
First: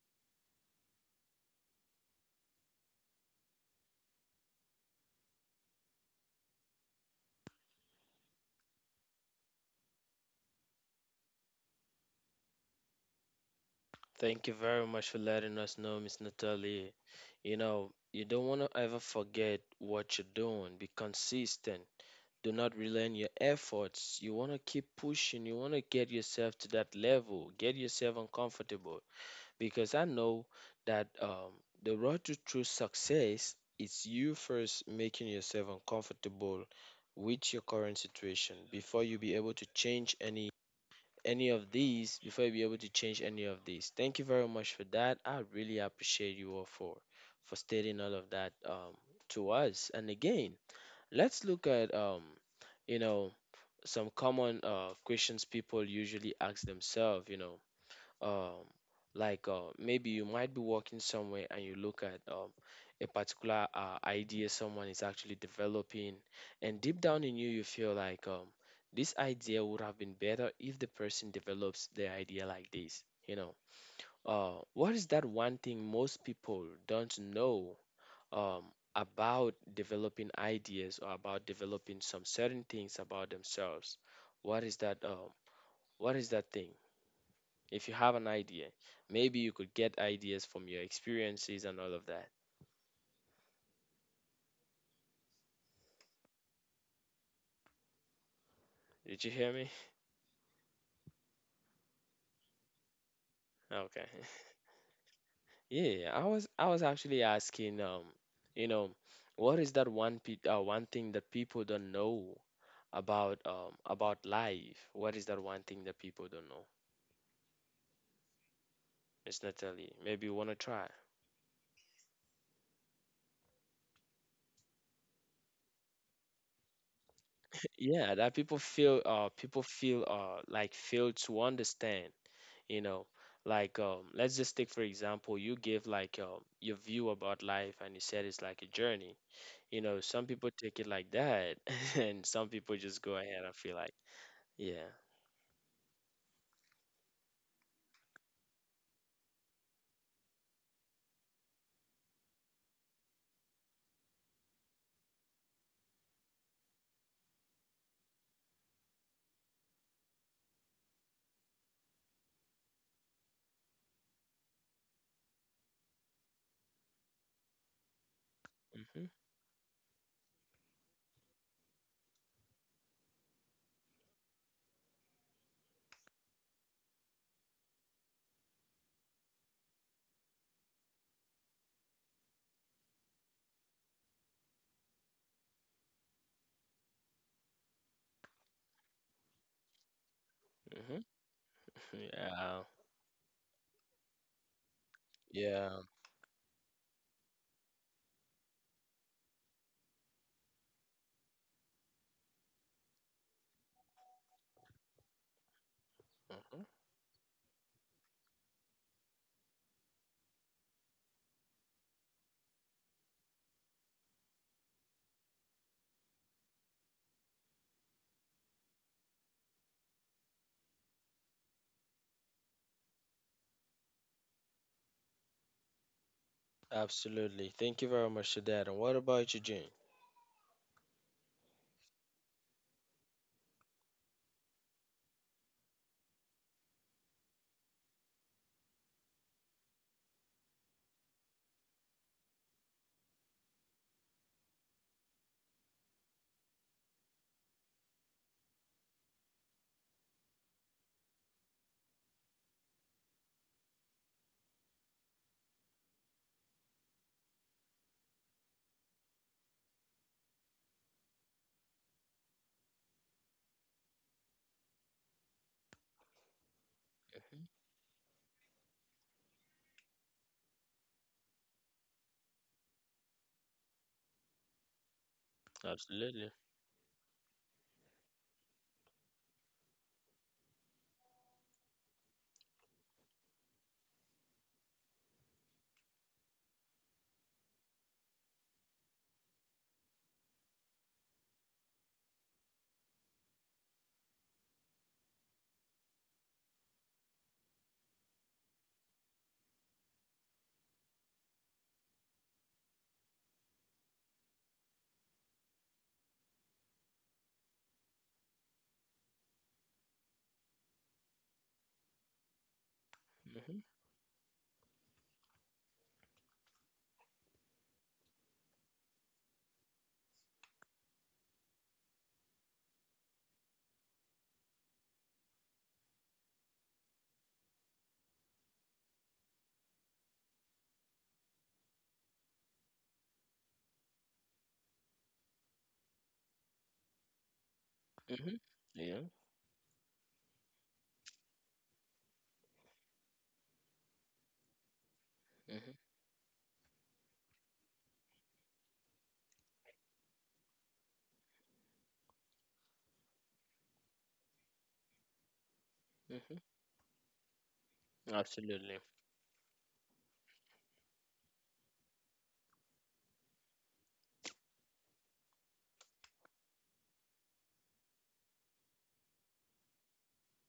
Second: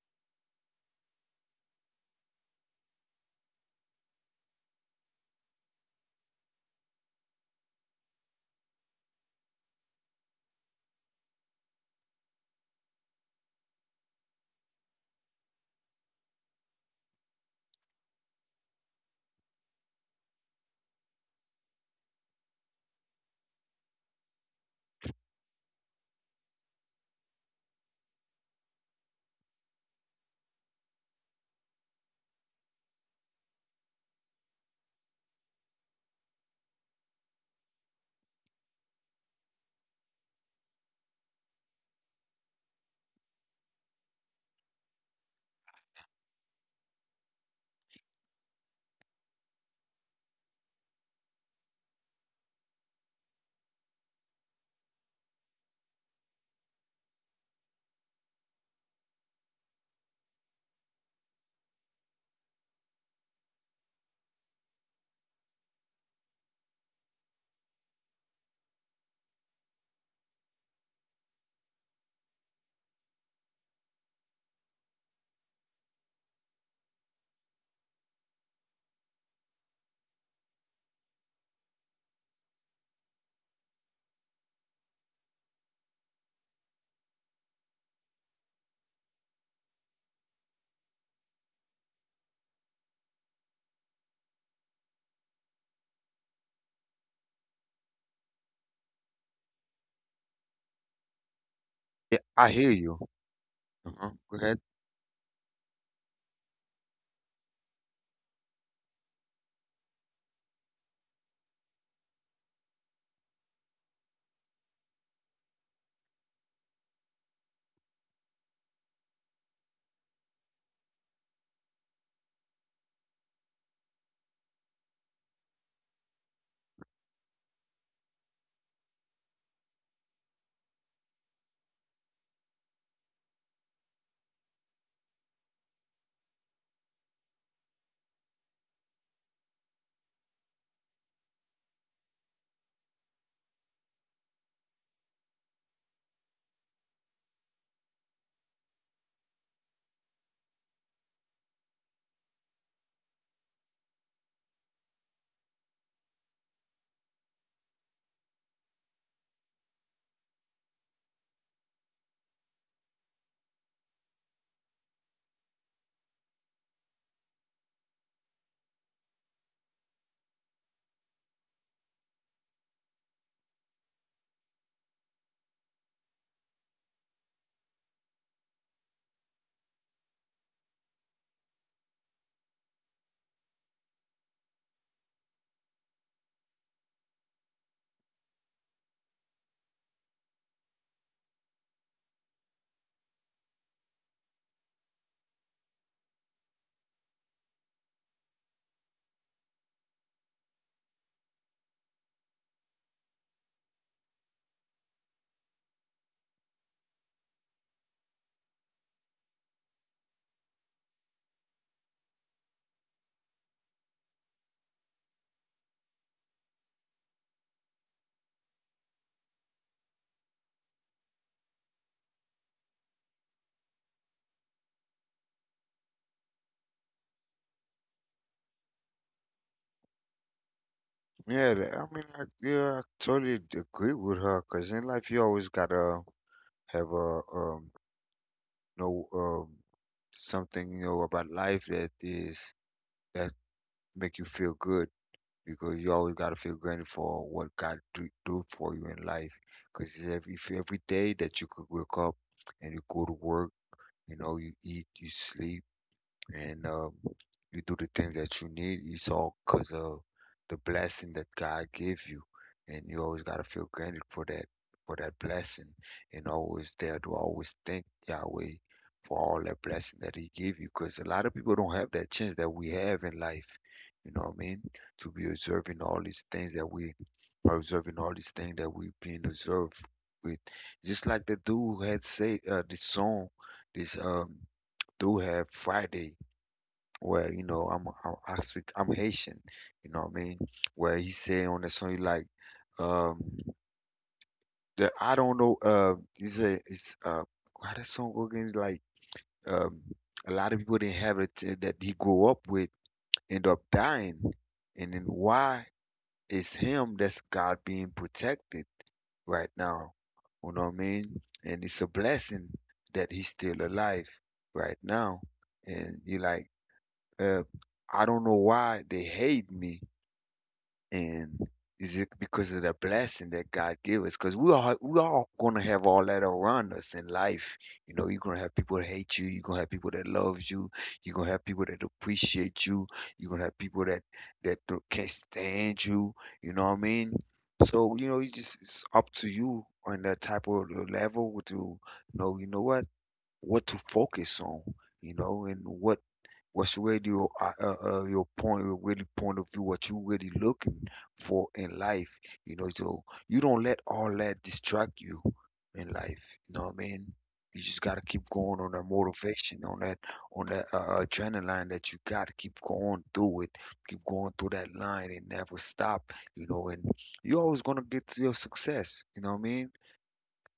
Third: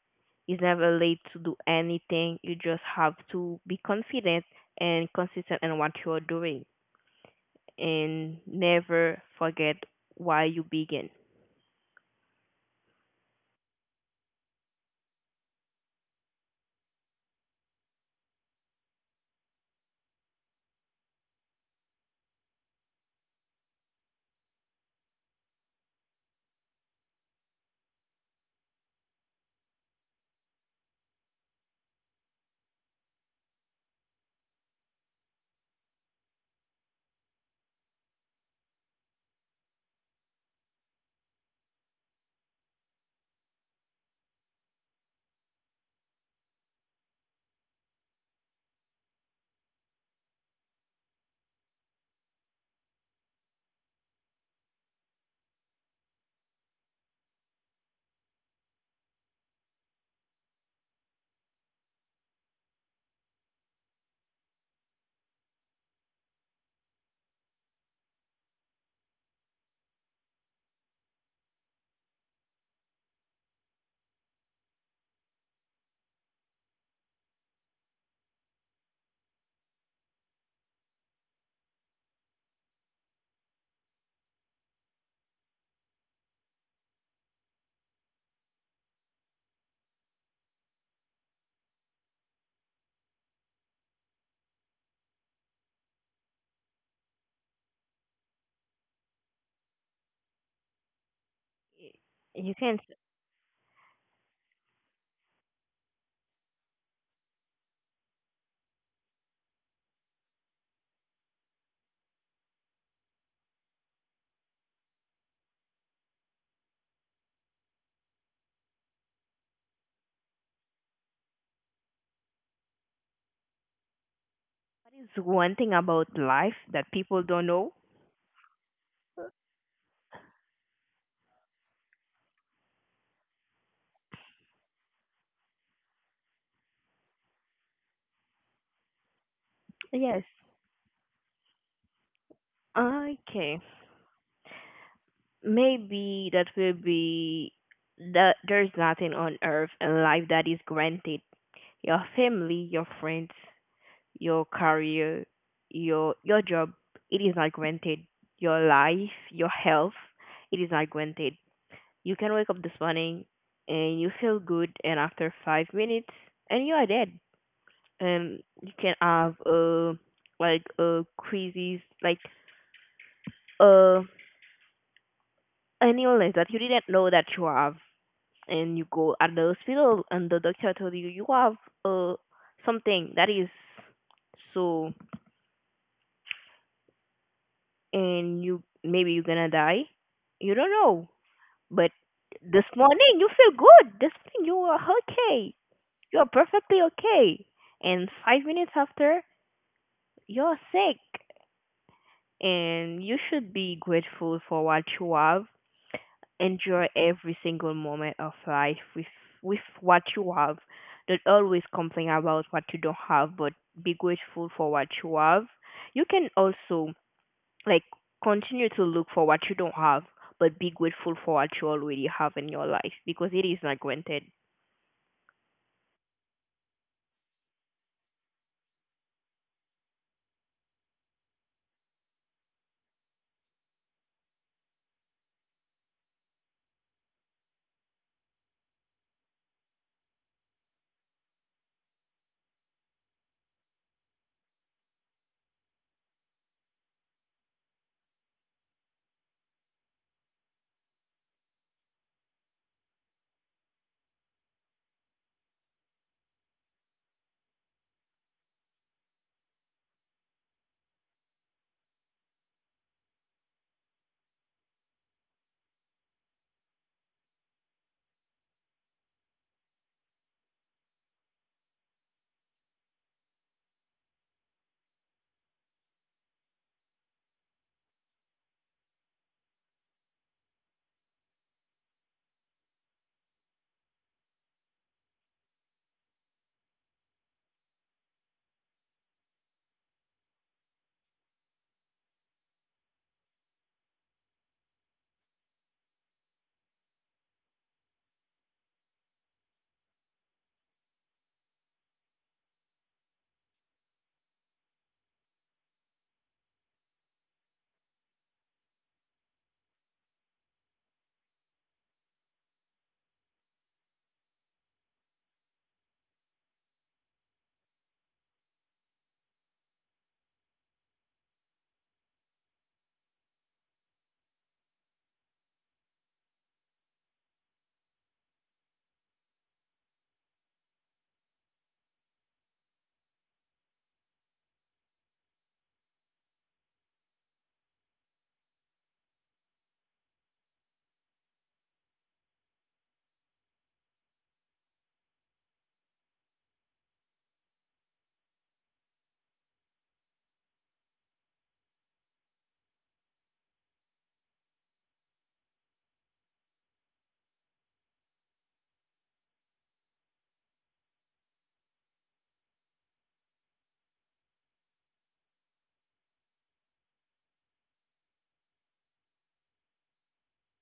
Speaker 3: It's never late to do anything. You just have to be confident and consistent in what you are doing, and never forget why you begin.
Speaker 1: Thank you very much for letting us know, Miss Natalie. You know, you don't want to ever forget what you're doing. Be consistent. Do not rely on your efforts. You want to keep pushing. You want to get yourself to that level. Get yourself uncomfortable. Because I know that um, the road to true success is you first making yourself uncomfortable with your current situation before you be able to change any any of these before you be able to change any of these. Thank you very much for that. I really appreciate you all for for stating all of that um, to us. And again, let's look at um, you know some common uh, questions people usually ask themselves. You know um like uh, maybe you might be working somewhere and you look at um, a particular uh, idea someone is actually developing and deep down in you you feel like um, this idea would have been better if the person develops the idea like this. You know uh, what is that one thing most people don't know um, about developing ideas or about developing some certain things about themselves. What is that um, what is that thing if you have an idea, maybe you could get ideas from your experiences and all of that. Did you hear me?
Speaker 2: Yeah, I
Speaker 3: You
Speaker 2: hear
Speaker 3: can.
Speaker 2: you. Uh-huh.
Speaker 1: Okay.
Speaker 2: Go ahead.
Speaker 1: Yeah, I was I was actually asking, um, you know, what is that one pe uh, one thing that people don't know about um about life? What is that one thing that people don't know? Miss Natalie, maybe you wanna try.
Speaker 3: What is one thing about life that people don't know?
Speaker 1: Yeah, that people feel uh people feel uh like fail to understand. you know like um, let's just take for example you give like um, your view about life and you said it's like a journey. You know,
Speaker 3: Yes.
Speaker 1: some people take it like that, and some people just go ahead and
Speaker 3: Okay.
Speaker 1: feel like yeah.
Speaker 3: Maybe that will be that there's nothing on earth and life that is granted. Your family, your friends, your career, your your job, it is not granted. Your life, your health, it is not granted. You can wake up this morning and you feel good, and after five minutes and you are dead. And you can
Speaker 1: Hmm.
Speaker 3: have uh like a crazy, like uh an illness that you didn't know that you have, and you go at the hospital and the doctor told you you have uh something that is so, and you maybe you're gonna die, you don't
Speaker 1: Hmm.
Speaker 3: know, but this
Speaker 1: Yeah.
Speaker 3: morning you feel good, this morning you are okay,
Speaker 1: Yeah,
Speaker 3: you are perfectly okay, and five minutes after you're sick. And you should be grateful for what you have,
Speaker 1: mhm,
Speaker 3: enjoy every single moment of life with with what you have. Don't always complain about what you don't have, but be grateful for what you have. You can also like continue to look for what you don't have, but be grateful for what you already have in your life because it is not granted.
Speaker 1: absolutely. Thank you very much for that. And what about you, Jane?
Speaker 2: Yeah, th- I mean, I, yeah, I totally d- agree with her because in life you always gotta have a um, know um, something you know about life that is that make you feel good. Because you always got to feel grateful for what God do, do for you in life. Because if, if every day that you could wake up and you go to work, you know, you eat, you sleep, and um, you do the things that you need. It's all because of the blessing that God gave you, and you always gotta feel grateful for that for that blessing, and always there to
Speaker 1: Mhm.
Speaker 2: always thank Yahweh for all that blessing that He gave you. Because a lot of people don't have that chance that we have in life. You know what I mean? To be observing all these
Speaker 1: Absolutely.
Speaker 2: things that we are observing all these things that we being observed with, just like the dude had say uh, this song, this um dude had Friday where you know I'm I'm I I'm Haitian, you know what I mean? Where he said on the song he like um that I don't know uh he said it's uh how that song go again. It's like um a lot of people didn't have it t- that he grew up with end up dying, and then why is him that's God being protected right now. You know what I mean? And it's a blessing that he's still
Speaker 1: Hmm.
Speaker 2: alive right now. And you like uh, I don't know why they hate me, and is it because of the blessing that God gave us? Because we are we are gonna have all that around us in life. You know, you're gonna have people that hate you. You're gonna have people that love you. You're gonna have people that appreciate you. You're gonna have people that that don't- can't stand you. You know what I mean? So you know, it's
Speaker 1: Hmm.
Speaker 2: just it's up
Speaker 1: Yeah.
Speaker 2: to you on that type of level to know. You know what? What to focus on? You know, and
Speaker 1: Hmm.
Speaker 2: what what's really your uh, uh, uh, your point your really point of view, what you really looking for in life, you know, so you don't let all that distract you in life,
Speaker 1: Hmm.
Speaker 2: you know what I mean. You just gotta keep going on that
Speaker 1: Absolutely.
Speaker 2: motivation on that on that uh, uh, adrenaline that you got, keep going through it, keep going through that line and never stop, you know, and you're always gonna get to your success, you know what I mean.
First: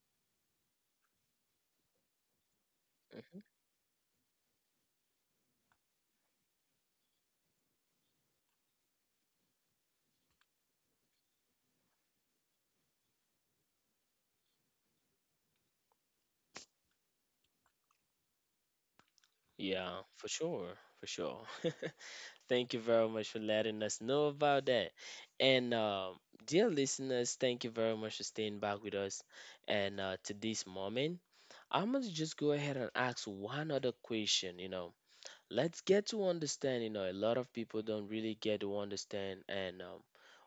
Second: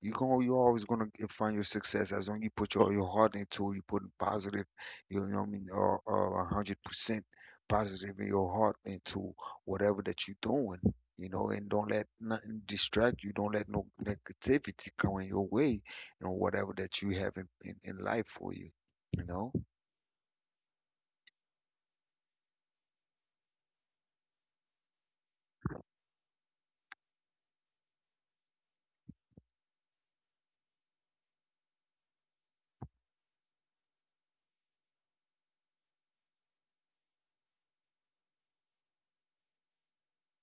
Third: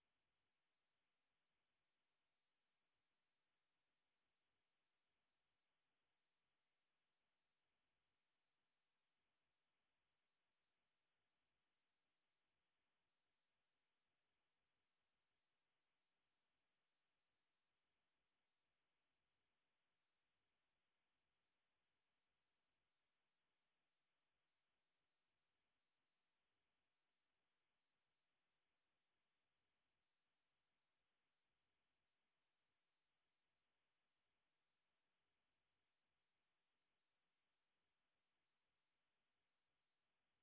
Speaker 2: you gon' You're always gonna get, find your success as long you put your, your heart
Speaker 1: Hmm.
Speaker 2: into it, you put positive, you know what I mean, uh, uh, one hundred percent positive in your heart into whatever that you're doing, you know, and don't let nothing distract you. Don't let no negativity come in your way, you know, whatever that you have in, in, in life for you, you know?
Speaker 1: Yeah, for sure. For sure. Thank you very much for letting us know about that. And um, dear listeners, thank you very much for staying back with us and uh, to this moment. I'm going to just go ahead and ask one other question, you know. Let's get to understand, you know, a lot of people don't really get to understand and um,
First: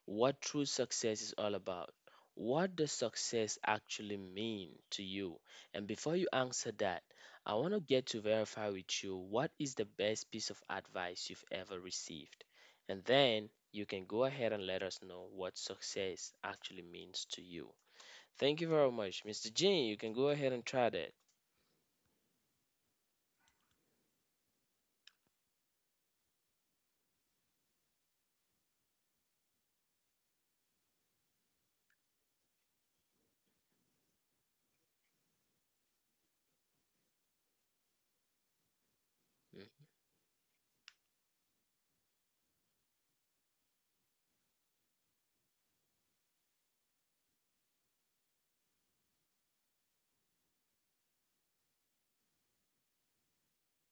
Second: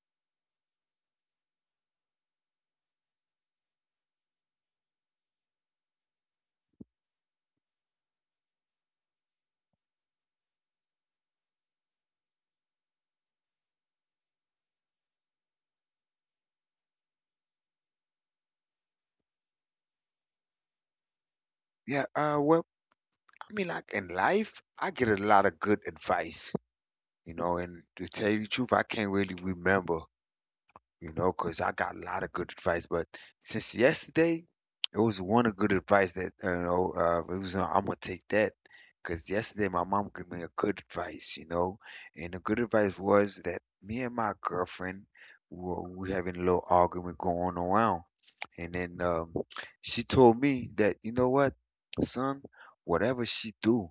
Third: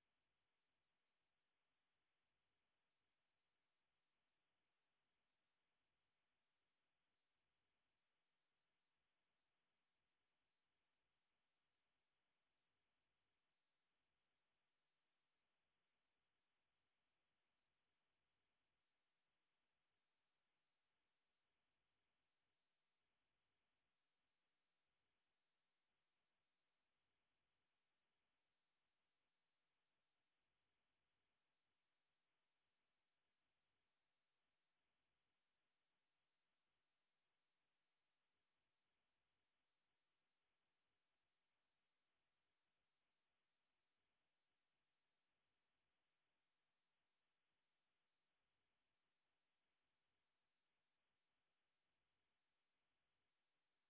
Speaker 1: what true success is all about. What does success actually mean to you? And before you answer that, I want to get to verify with you what is the best piece of advice you've ever received. And then you can go ahead and let us know what success actually means to you. Thank you very much, mister Jin. You can go ahead and try that.
Speaker 2: Yeah, uh, well, I mean, like in life, I get a lot of good advice, you know, and to tell you the truth, I can't really remember, you know, because I got a lot of good advice. But since yesterday, it was one of good advice that you know, uh, it was uh, I'm gonna take that because yesterday my mom gave me a good advice, you know, and the good advice was that me and my girlfriend were we having a little argument going around, and then um, she told me that, you know what, son, whatever she do,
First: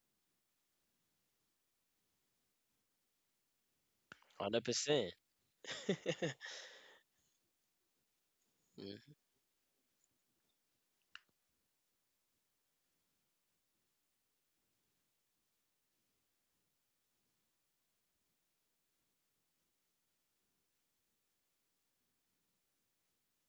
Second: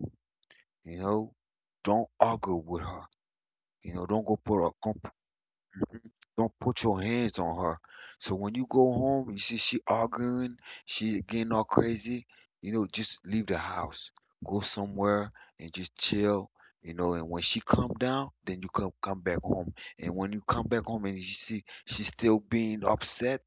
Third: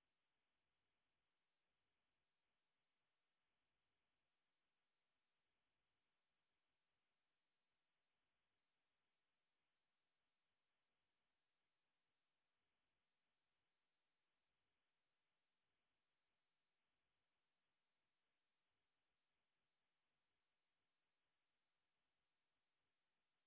Speaker 2: you know, don't argue with her. You know,
Speaker 1: Mm,
Speaker 2: don't go put her.
Speaker 1: one hundred percent.
Speaker 2: Mm. Don't put your hands on her. So when you go
Speaker 1: Mhm,
Speaker 2: home, you see she arguing, she getting all crazy, you know, just leave the house. Go somewhere and just chill, you know, and when she calm down, then you come come back home. And when you come back home and you see she's still being upset,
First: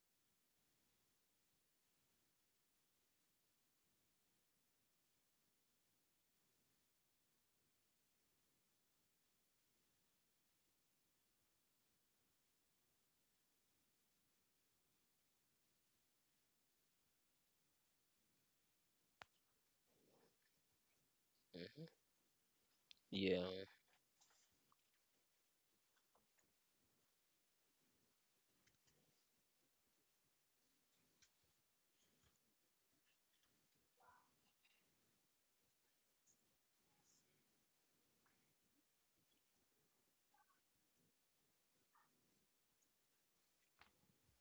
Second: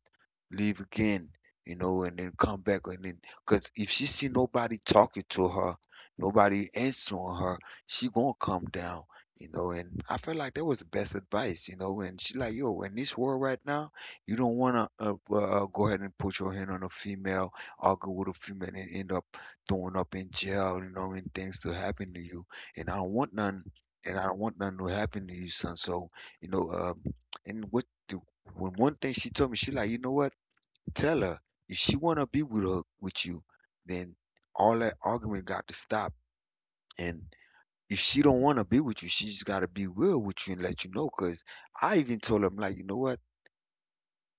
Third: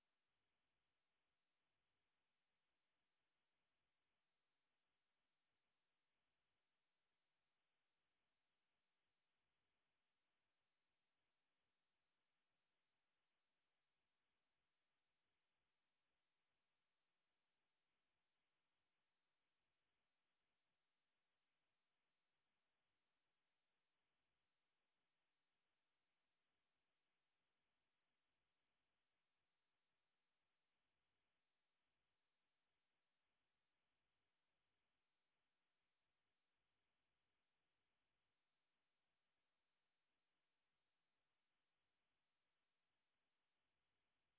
Speaker 2: leave again, you know, and then come back, and then because if she see nobody talking to her, nobody answering her, she gonna come down, you know. And I feel like that was the best advice, you know. And she like, yo, in this world right now, you don't wanna uh, uh, uh, go ahead and put your hand on a female, argue with a female, and end up throwing up in jail, you know, and things to
Speaker 1: mhm.
Speaker 2: happen to you. And I don't want none.
Speaker 1: Yeah.
Speaker 2: And I don't want nothing to happen to you, son. So, you know, um, and what the when one thing she told me, she like, you know what? Tell her if she wanna be with her with you, then all that argument got to stop. And if she don't wanna be with you, she just gotta be real with you and let you know. Cause I even told him like, you know what?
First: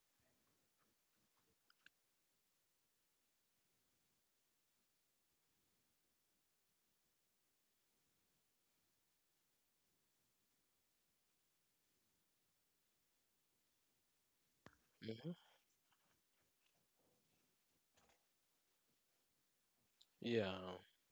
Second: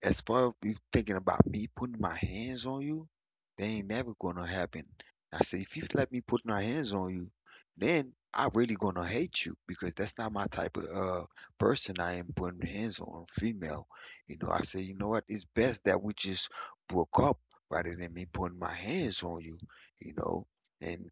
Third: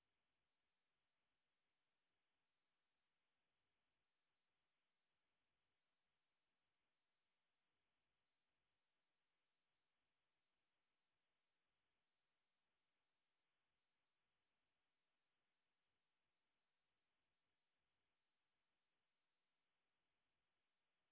Speaker 2: As far as you thinking about me putting my hands on you, that ain't never gonna happen. I said, if you let me put my hands on you, then I really gonna hate you because that's not my type of uh person I am, putting hands on female. You know, I said, you know what,
Speaker 1: Mhm.
Speaker 2: it's best that we just broke up rather than me putting my hands on you, you know.
Speaker 1: Yeah.
Speaker 2: And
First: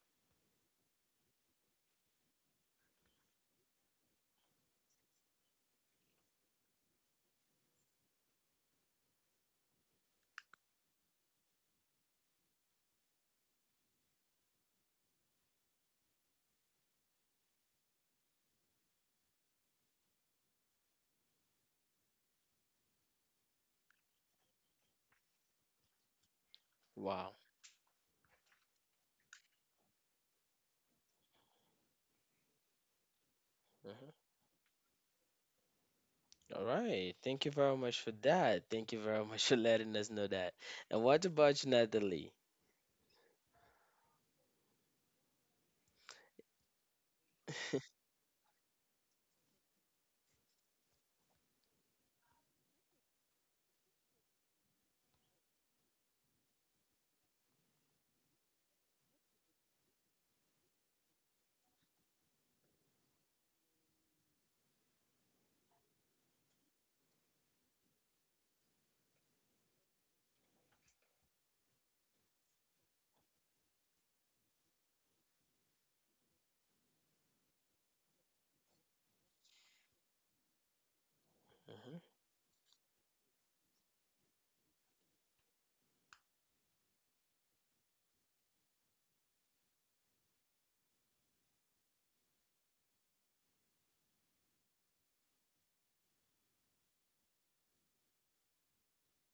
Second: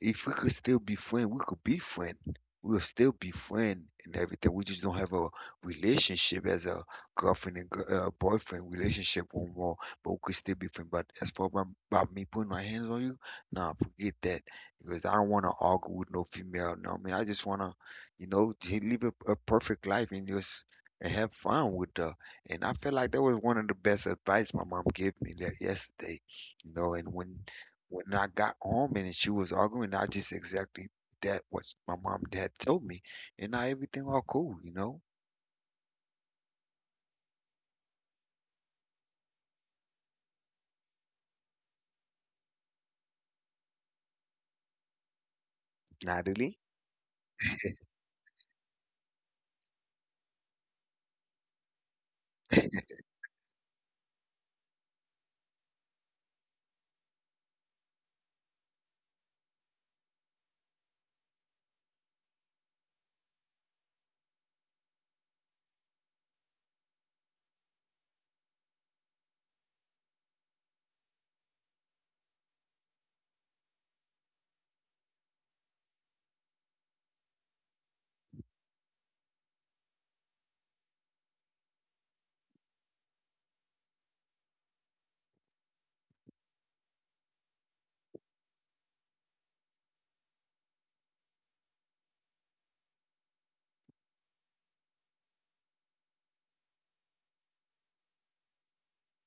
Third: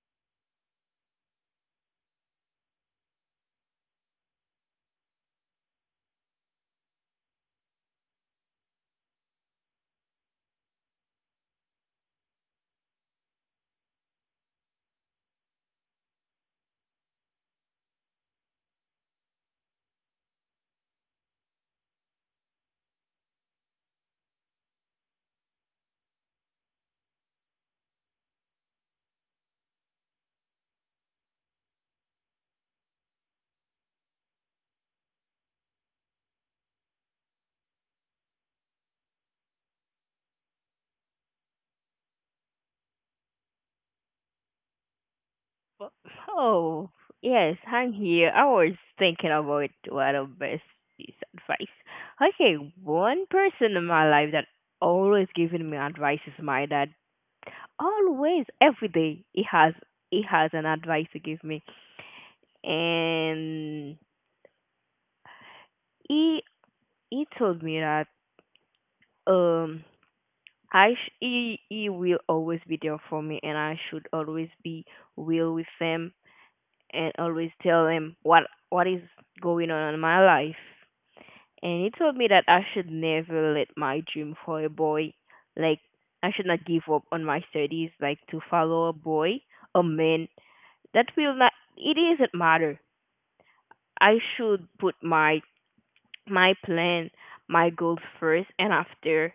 Speaker 2: if we could still be friends, we could be friends. We'll still be friends and everything. We just don't have a relationship as a girlfriend and gir- uh, boyfriend relationship anymore. But we could still be friends. But as far about, about me putting my hands on you, nah, forget that. Because I don't want to argue with no female. No, I mean, I just want to, you know, j- live a, a perfect life and just and have fun with her. And I feel like that was one of the best advice my mom gave me that yesterday. You know, and
Speaker 1: Wow.
Speaker 2: when when I got home and she was arguing, I just exactly that what my mom and dad told me, and now everything
Speaker 1: Mhm.
Speaker 2: all cool, you know.
Speaker 1: All right. Thank you very much for that. Thank you very much for letting us know that. And what about you, Natalie?
Speaker 3: But-
Speaker 2: Natalie.
Speaker 3: Oh yes, I'm here. I was thinking about what a best piece of advice. Okay, one person in my life that always giving me advice is my dad. Always, every day, he has he has an advice to give me, and he he told me that um I sh- he he will always be there for me, and I should always be real with him and always tell him what what is going on in my life. And he
Speaker 1: Mhm.
Speaker 3: told me that I should never let my dream for a boy, like I should not give up on my studies, like to follow a boy, a man. That will not. It doesn't matter. I should put my my plan, my goals first, and after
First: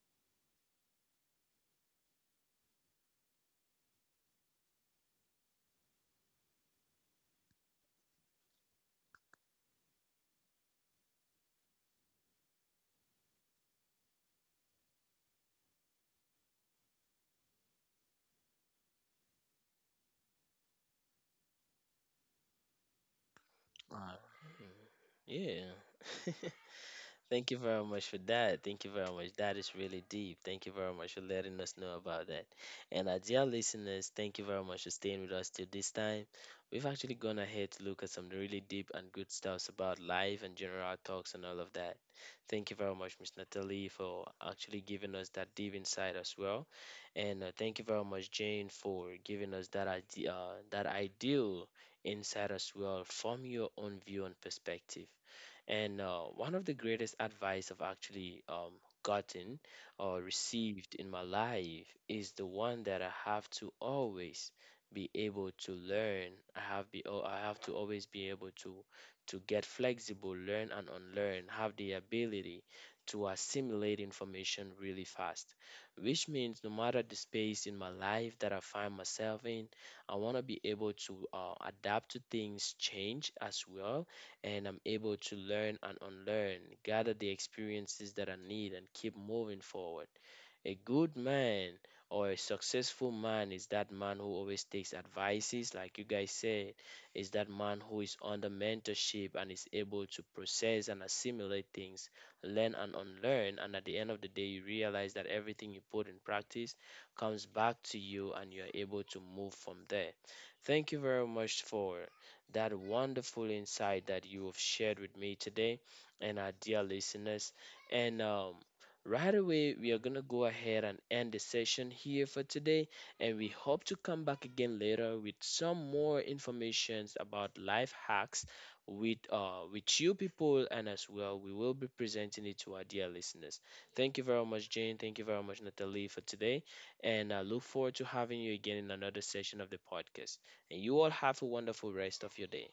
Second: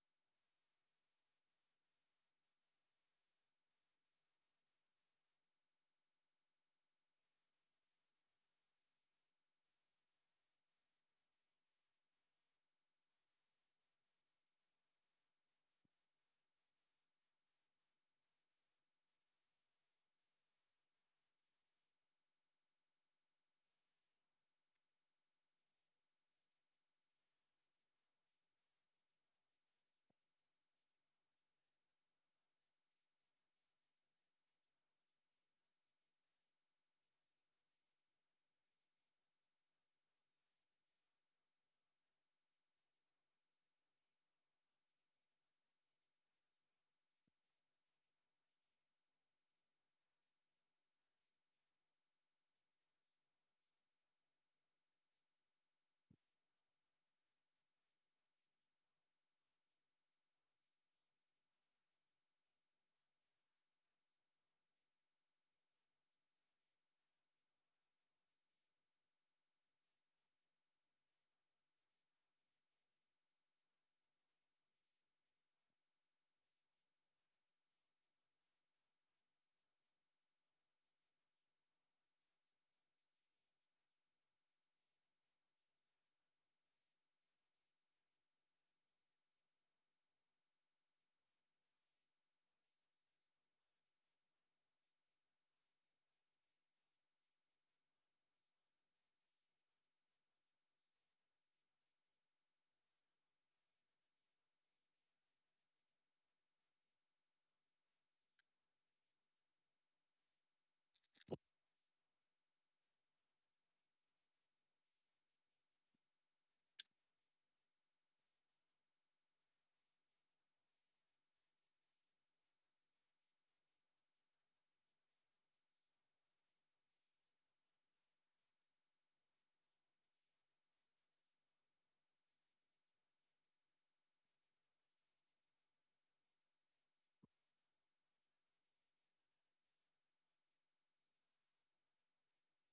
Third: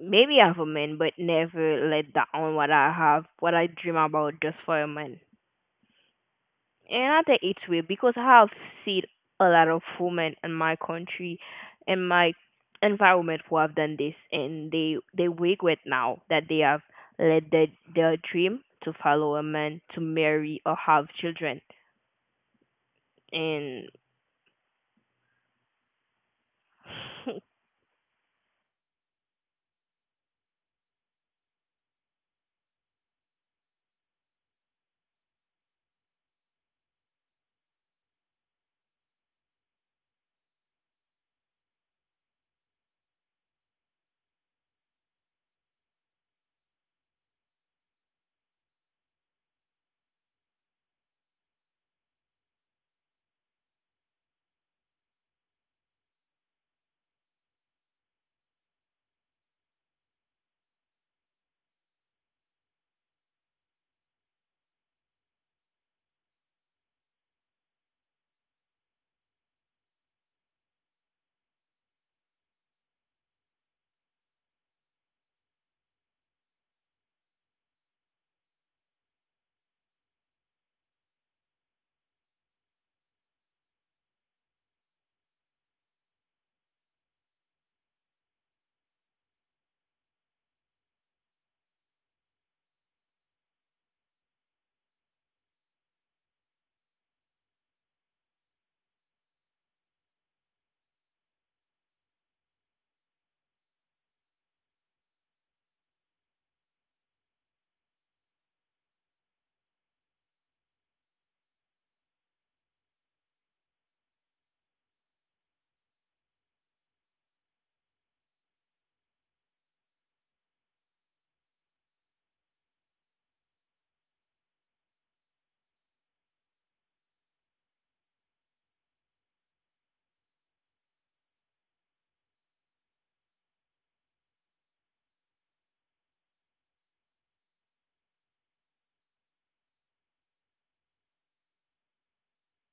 Speaker 3: maybe have a man, but never let down what I have, what I dream about just for a man. And I think it's weird because I have seen a lot of women in my country, in my environment who have done this, and they they regret now that they have let their their dream to follow a man, to marry or have children, and
Speaker 1: Uh, yeah. Thank you very much for that. Thank you very much. That is really deep. Thank you very much for letting us know about that. And our dear listeners, thank you very much for staying with us till this time. We've actually gone ahead to look at some really deep and good stuffs about life and general talks and all of that. Thank you very much, Miss Natalie, for actually giving us that deep insight as well. And uh, thank you very much, Jane, for giving us that idea, uh, that ideal insight as well from your own view and perspective. And uh, one of the greatest advice I've actually um, gotten or received in my life is the one that I have to always be able to learn. I have be oh, I have to always be able to to get flexible, learn and unlearn, have the ability to assimilate information really fast. Which means no matter the space in my life that I find myself in, I want to be able to uh, adapt to things, change as well, and I'm able to learn and unlearn, gather the experiences that I need, and keep moving forward. A good man or a successful man is that man who always takes advices, like you guys said, is that man who is under mentorship and is able to process and assimilate things, learn and unlearn. And at the end of the day, you realize that everything you put in practice comes back to you and you're able to move from there. Thank you very much for that wonderful insight that you have shared with me today and our dear listeners. And um, right away, we are going to go ahead and end the session here for today, and we hope to come back again later with some more informations about life hacks with uh, with you people, and as well, we will be presenting it to our dear listeners. Thank you very much, Jane. Thank you very much, Natalie, for today, and I look forward to having you again in another session of the podcast. And you all have a wonderful rest of your day.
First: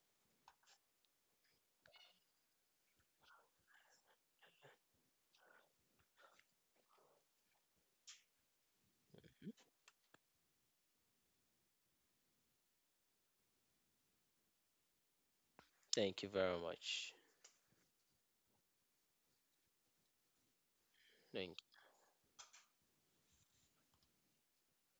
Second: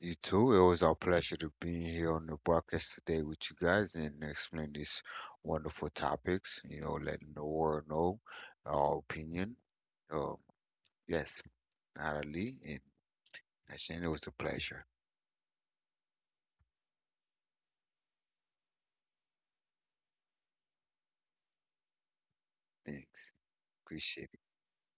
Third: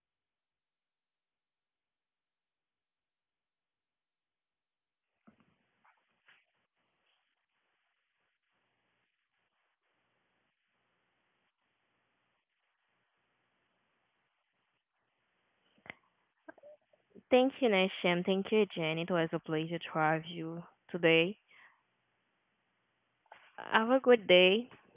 Speaker 2: You too. It was our pleasure to be here on the podcast today with you guys and explain these wonderful topics. You know, letting the world know our opinion. Um, yes, Natalie and Ashane, it was a pleasure.
Speaker 1: Thank you very much.
Speaker 3: thank you, Nasham. Thank you, Jen. It was a pleasure to have you today.
Speaker 1: Thank
Speaker 2: Thanks.
Speaker 3: Have a good
Speaker 2: Appreciate it.
Speaker 3: day.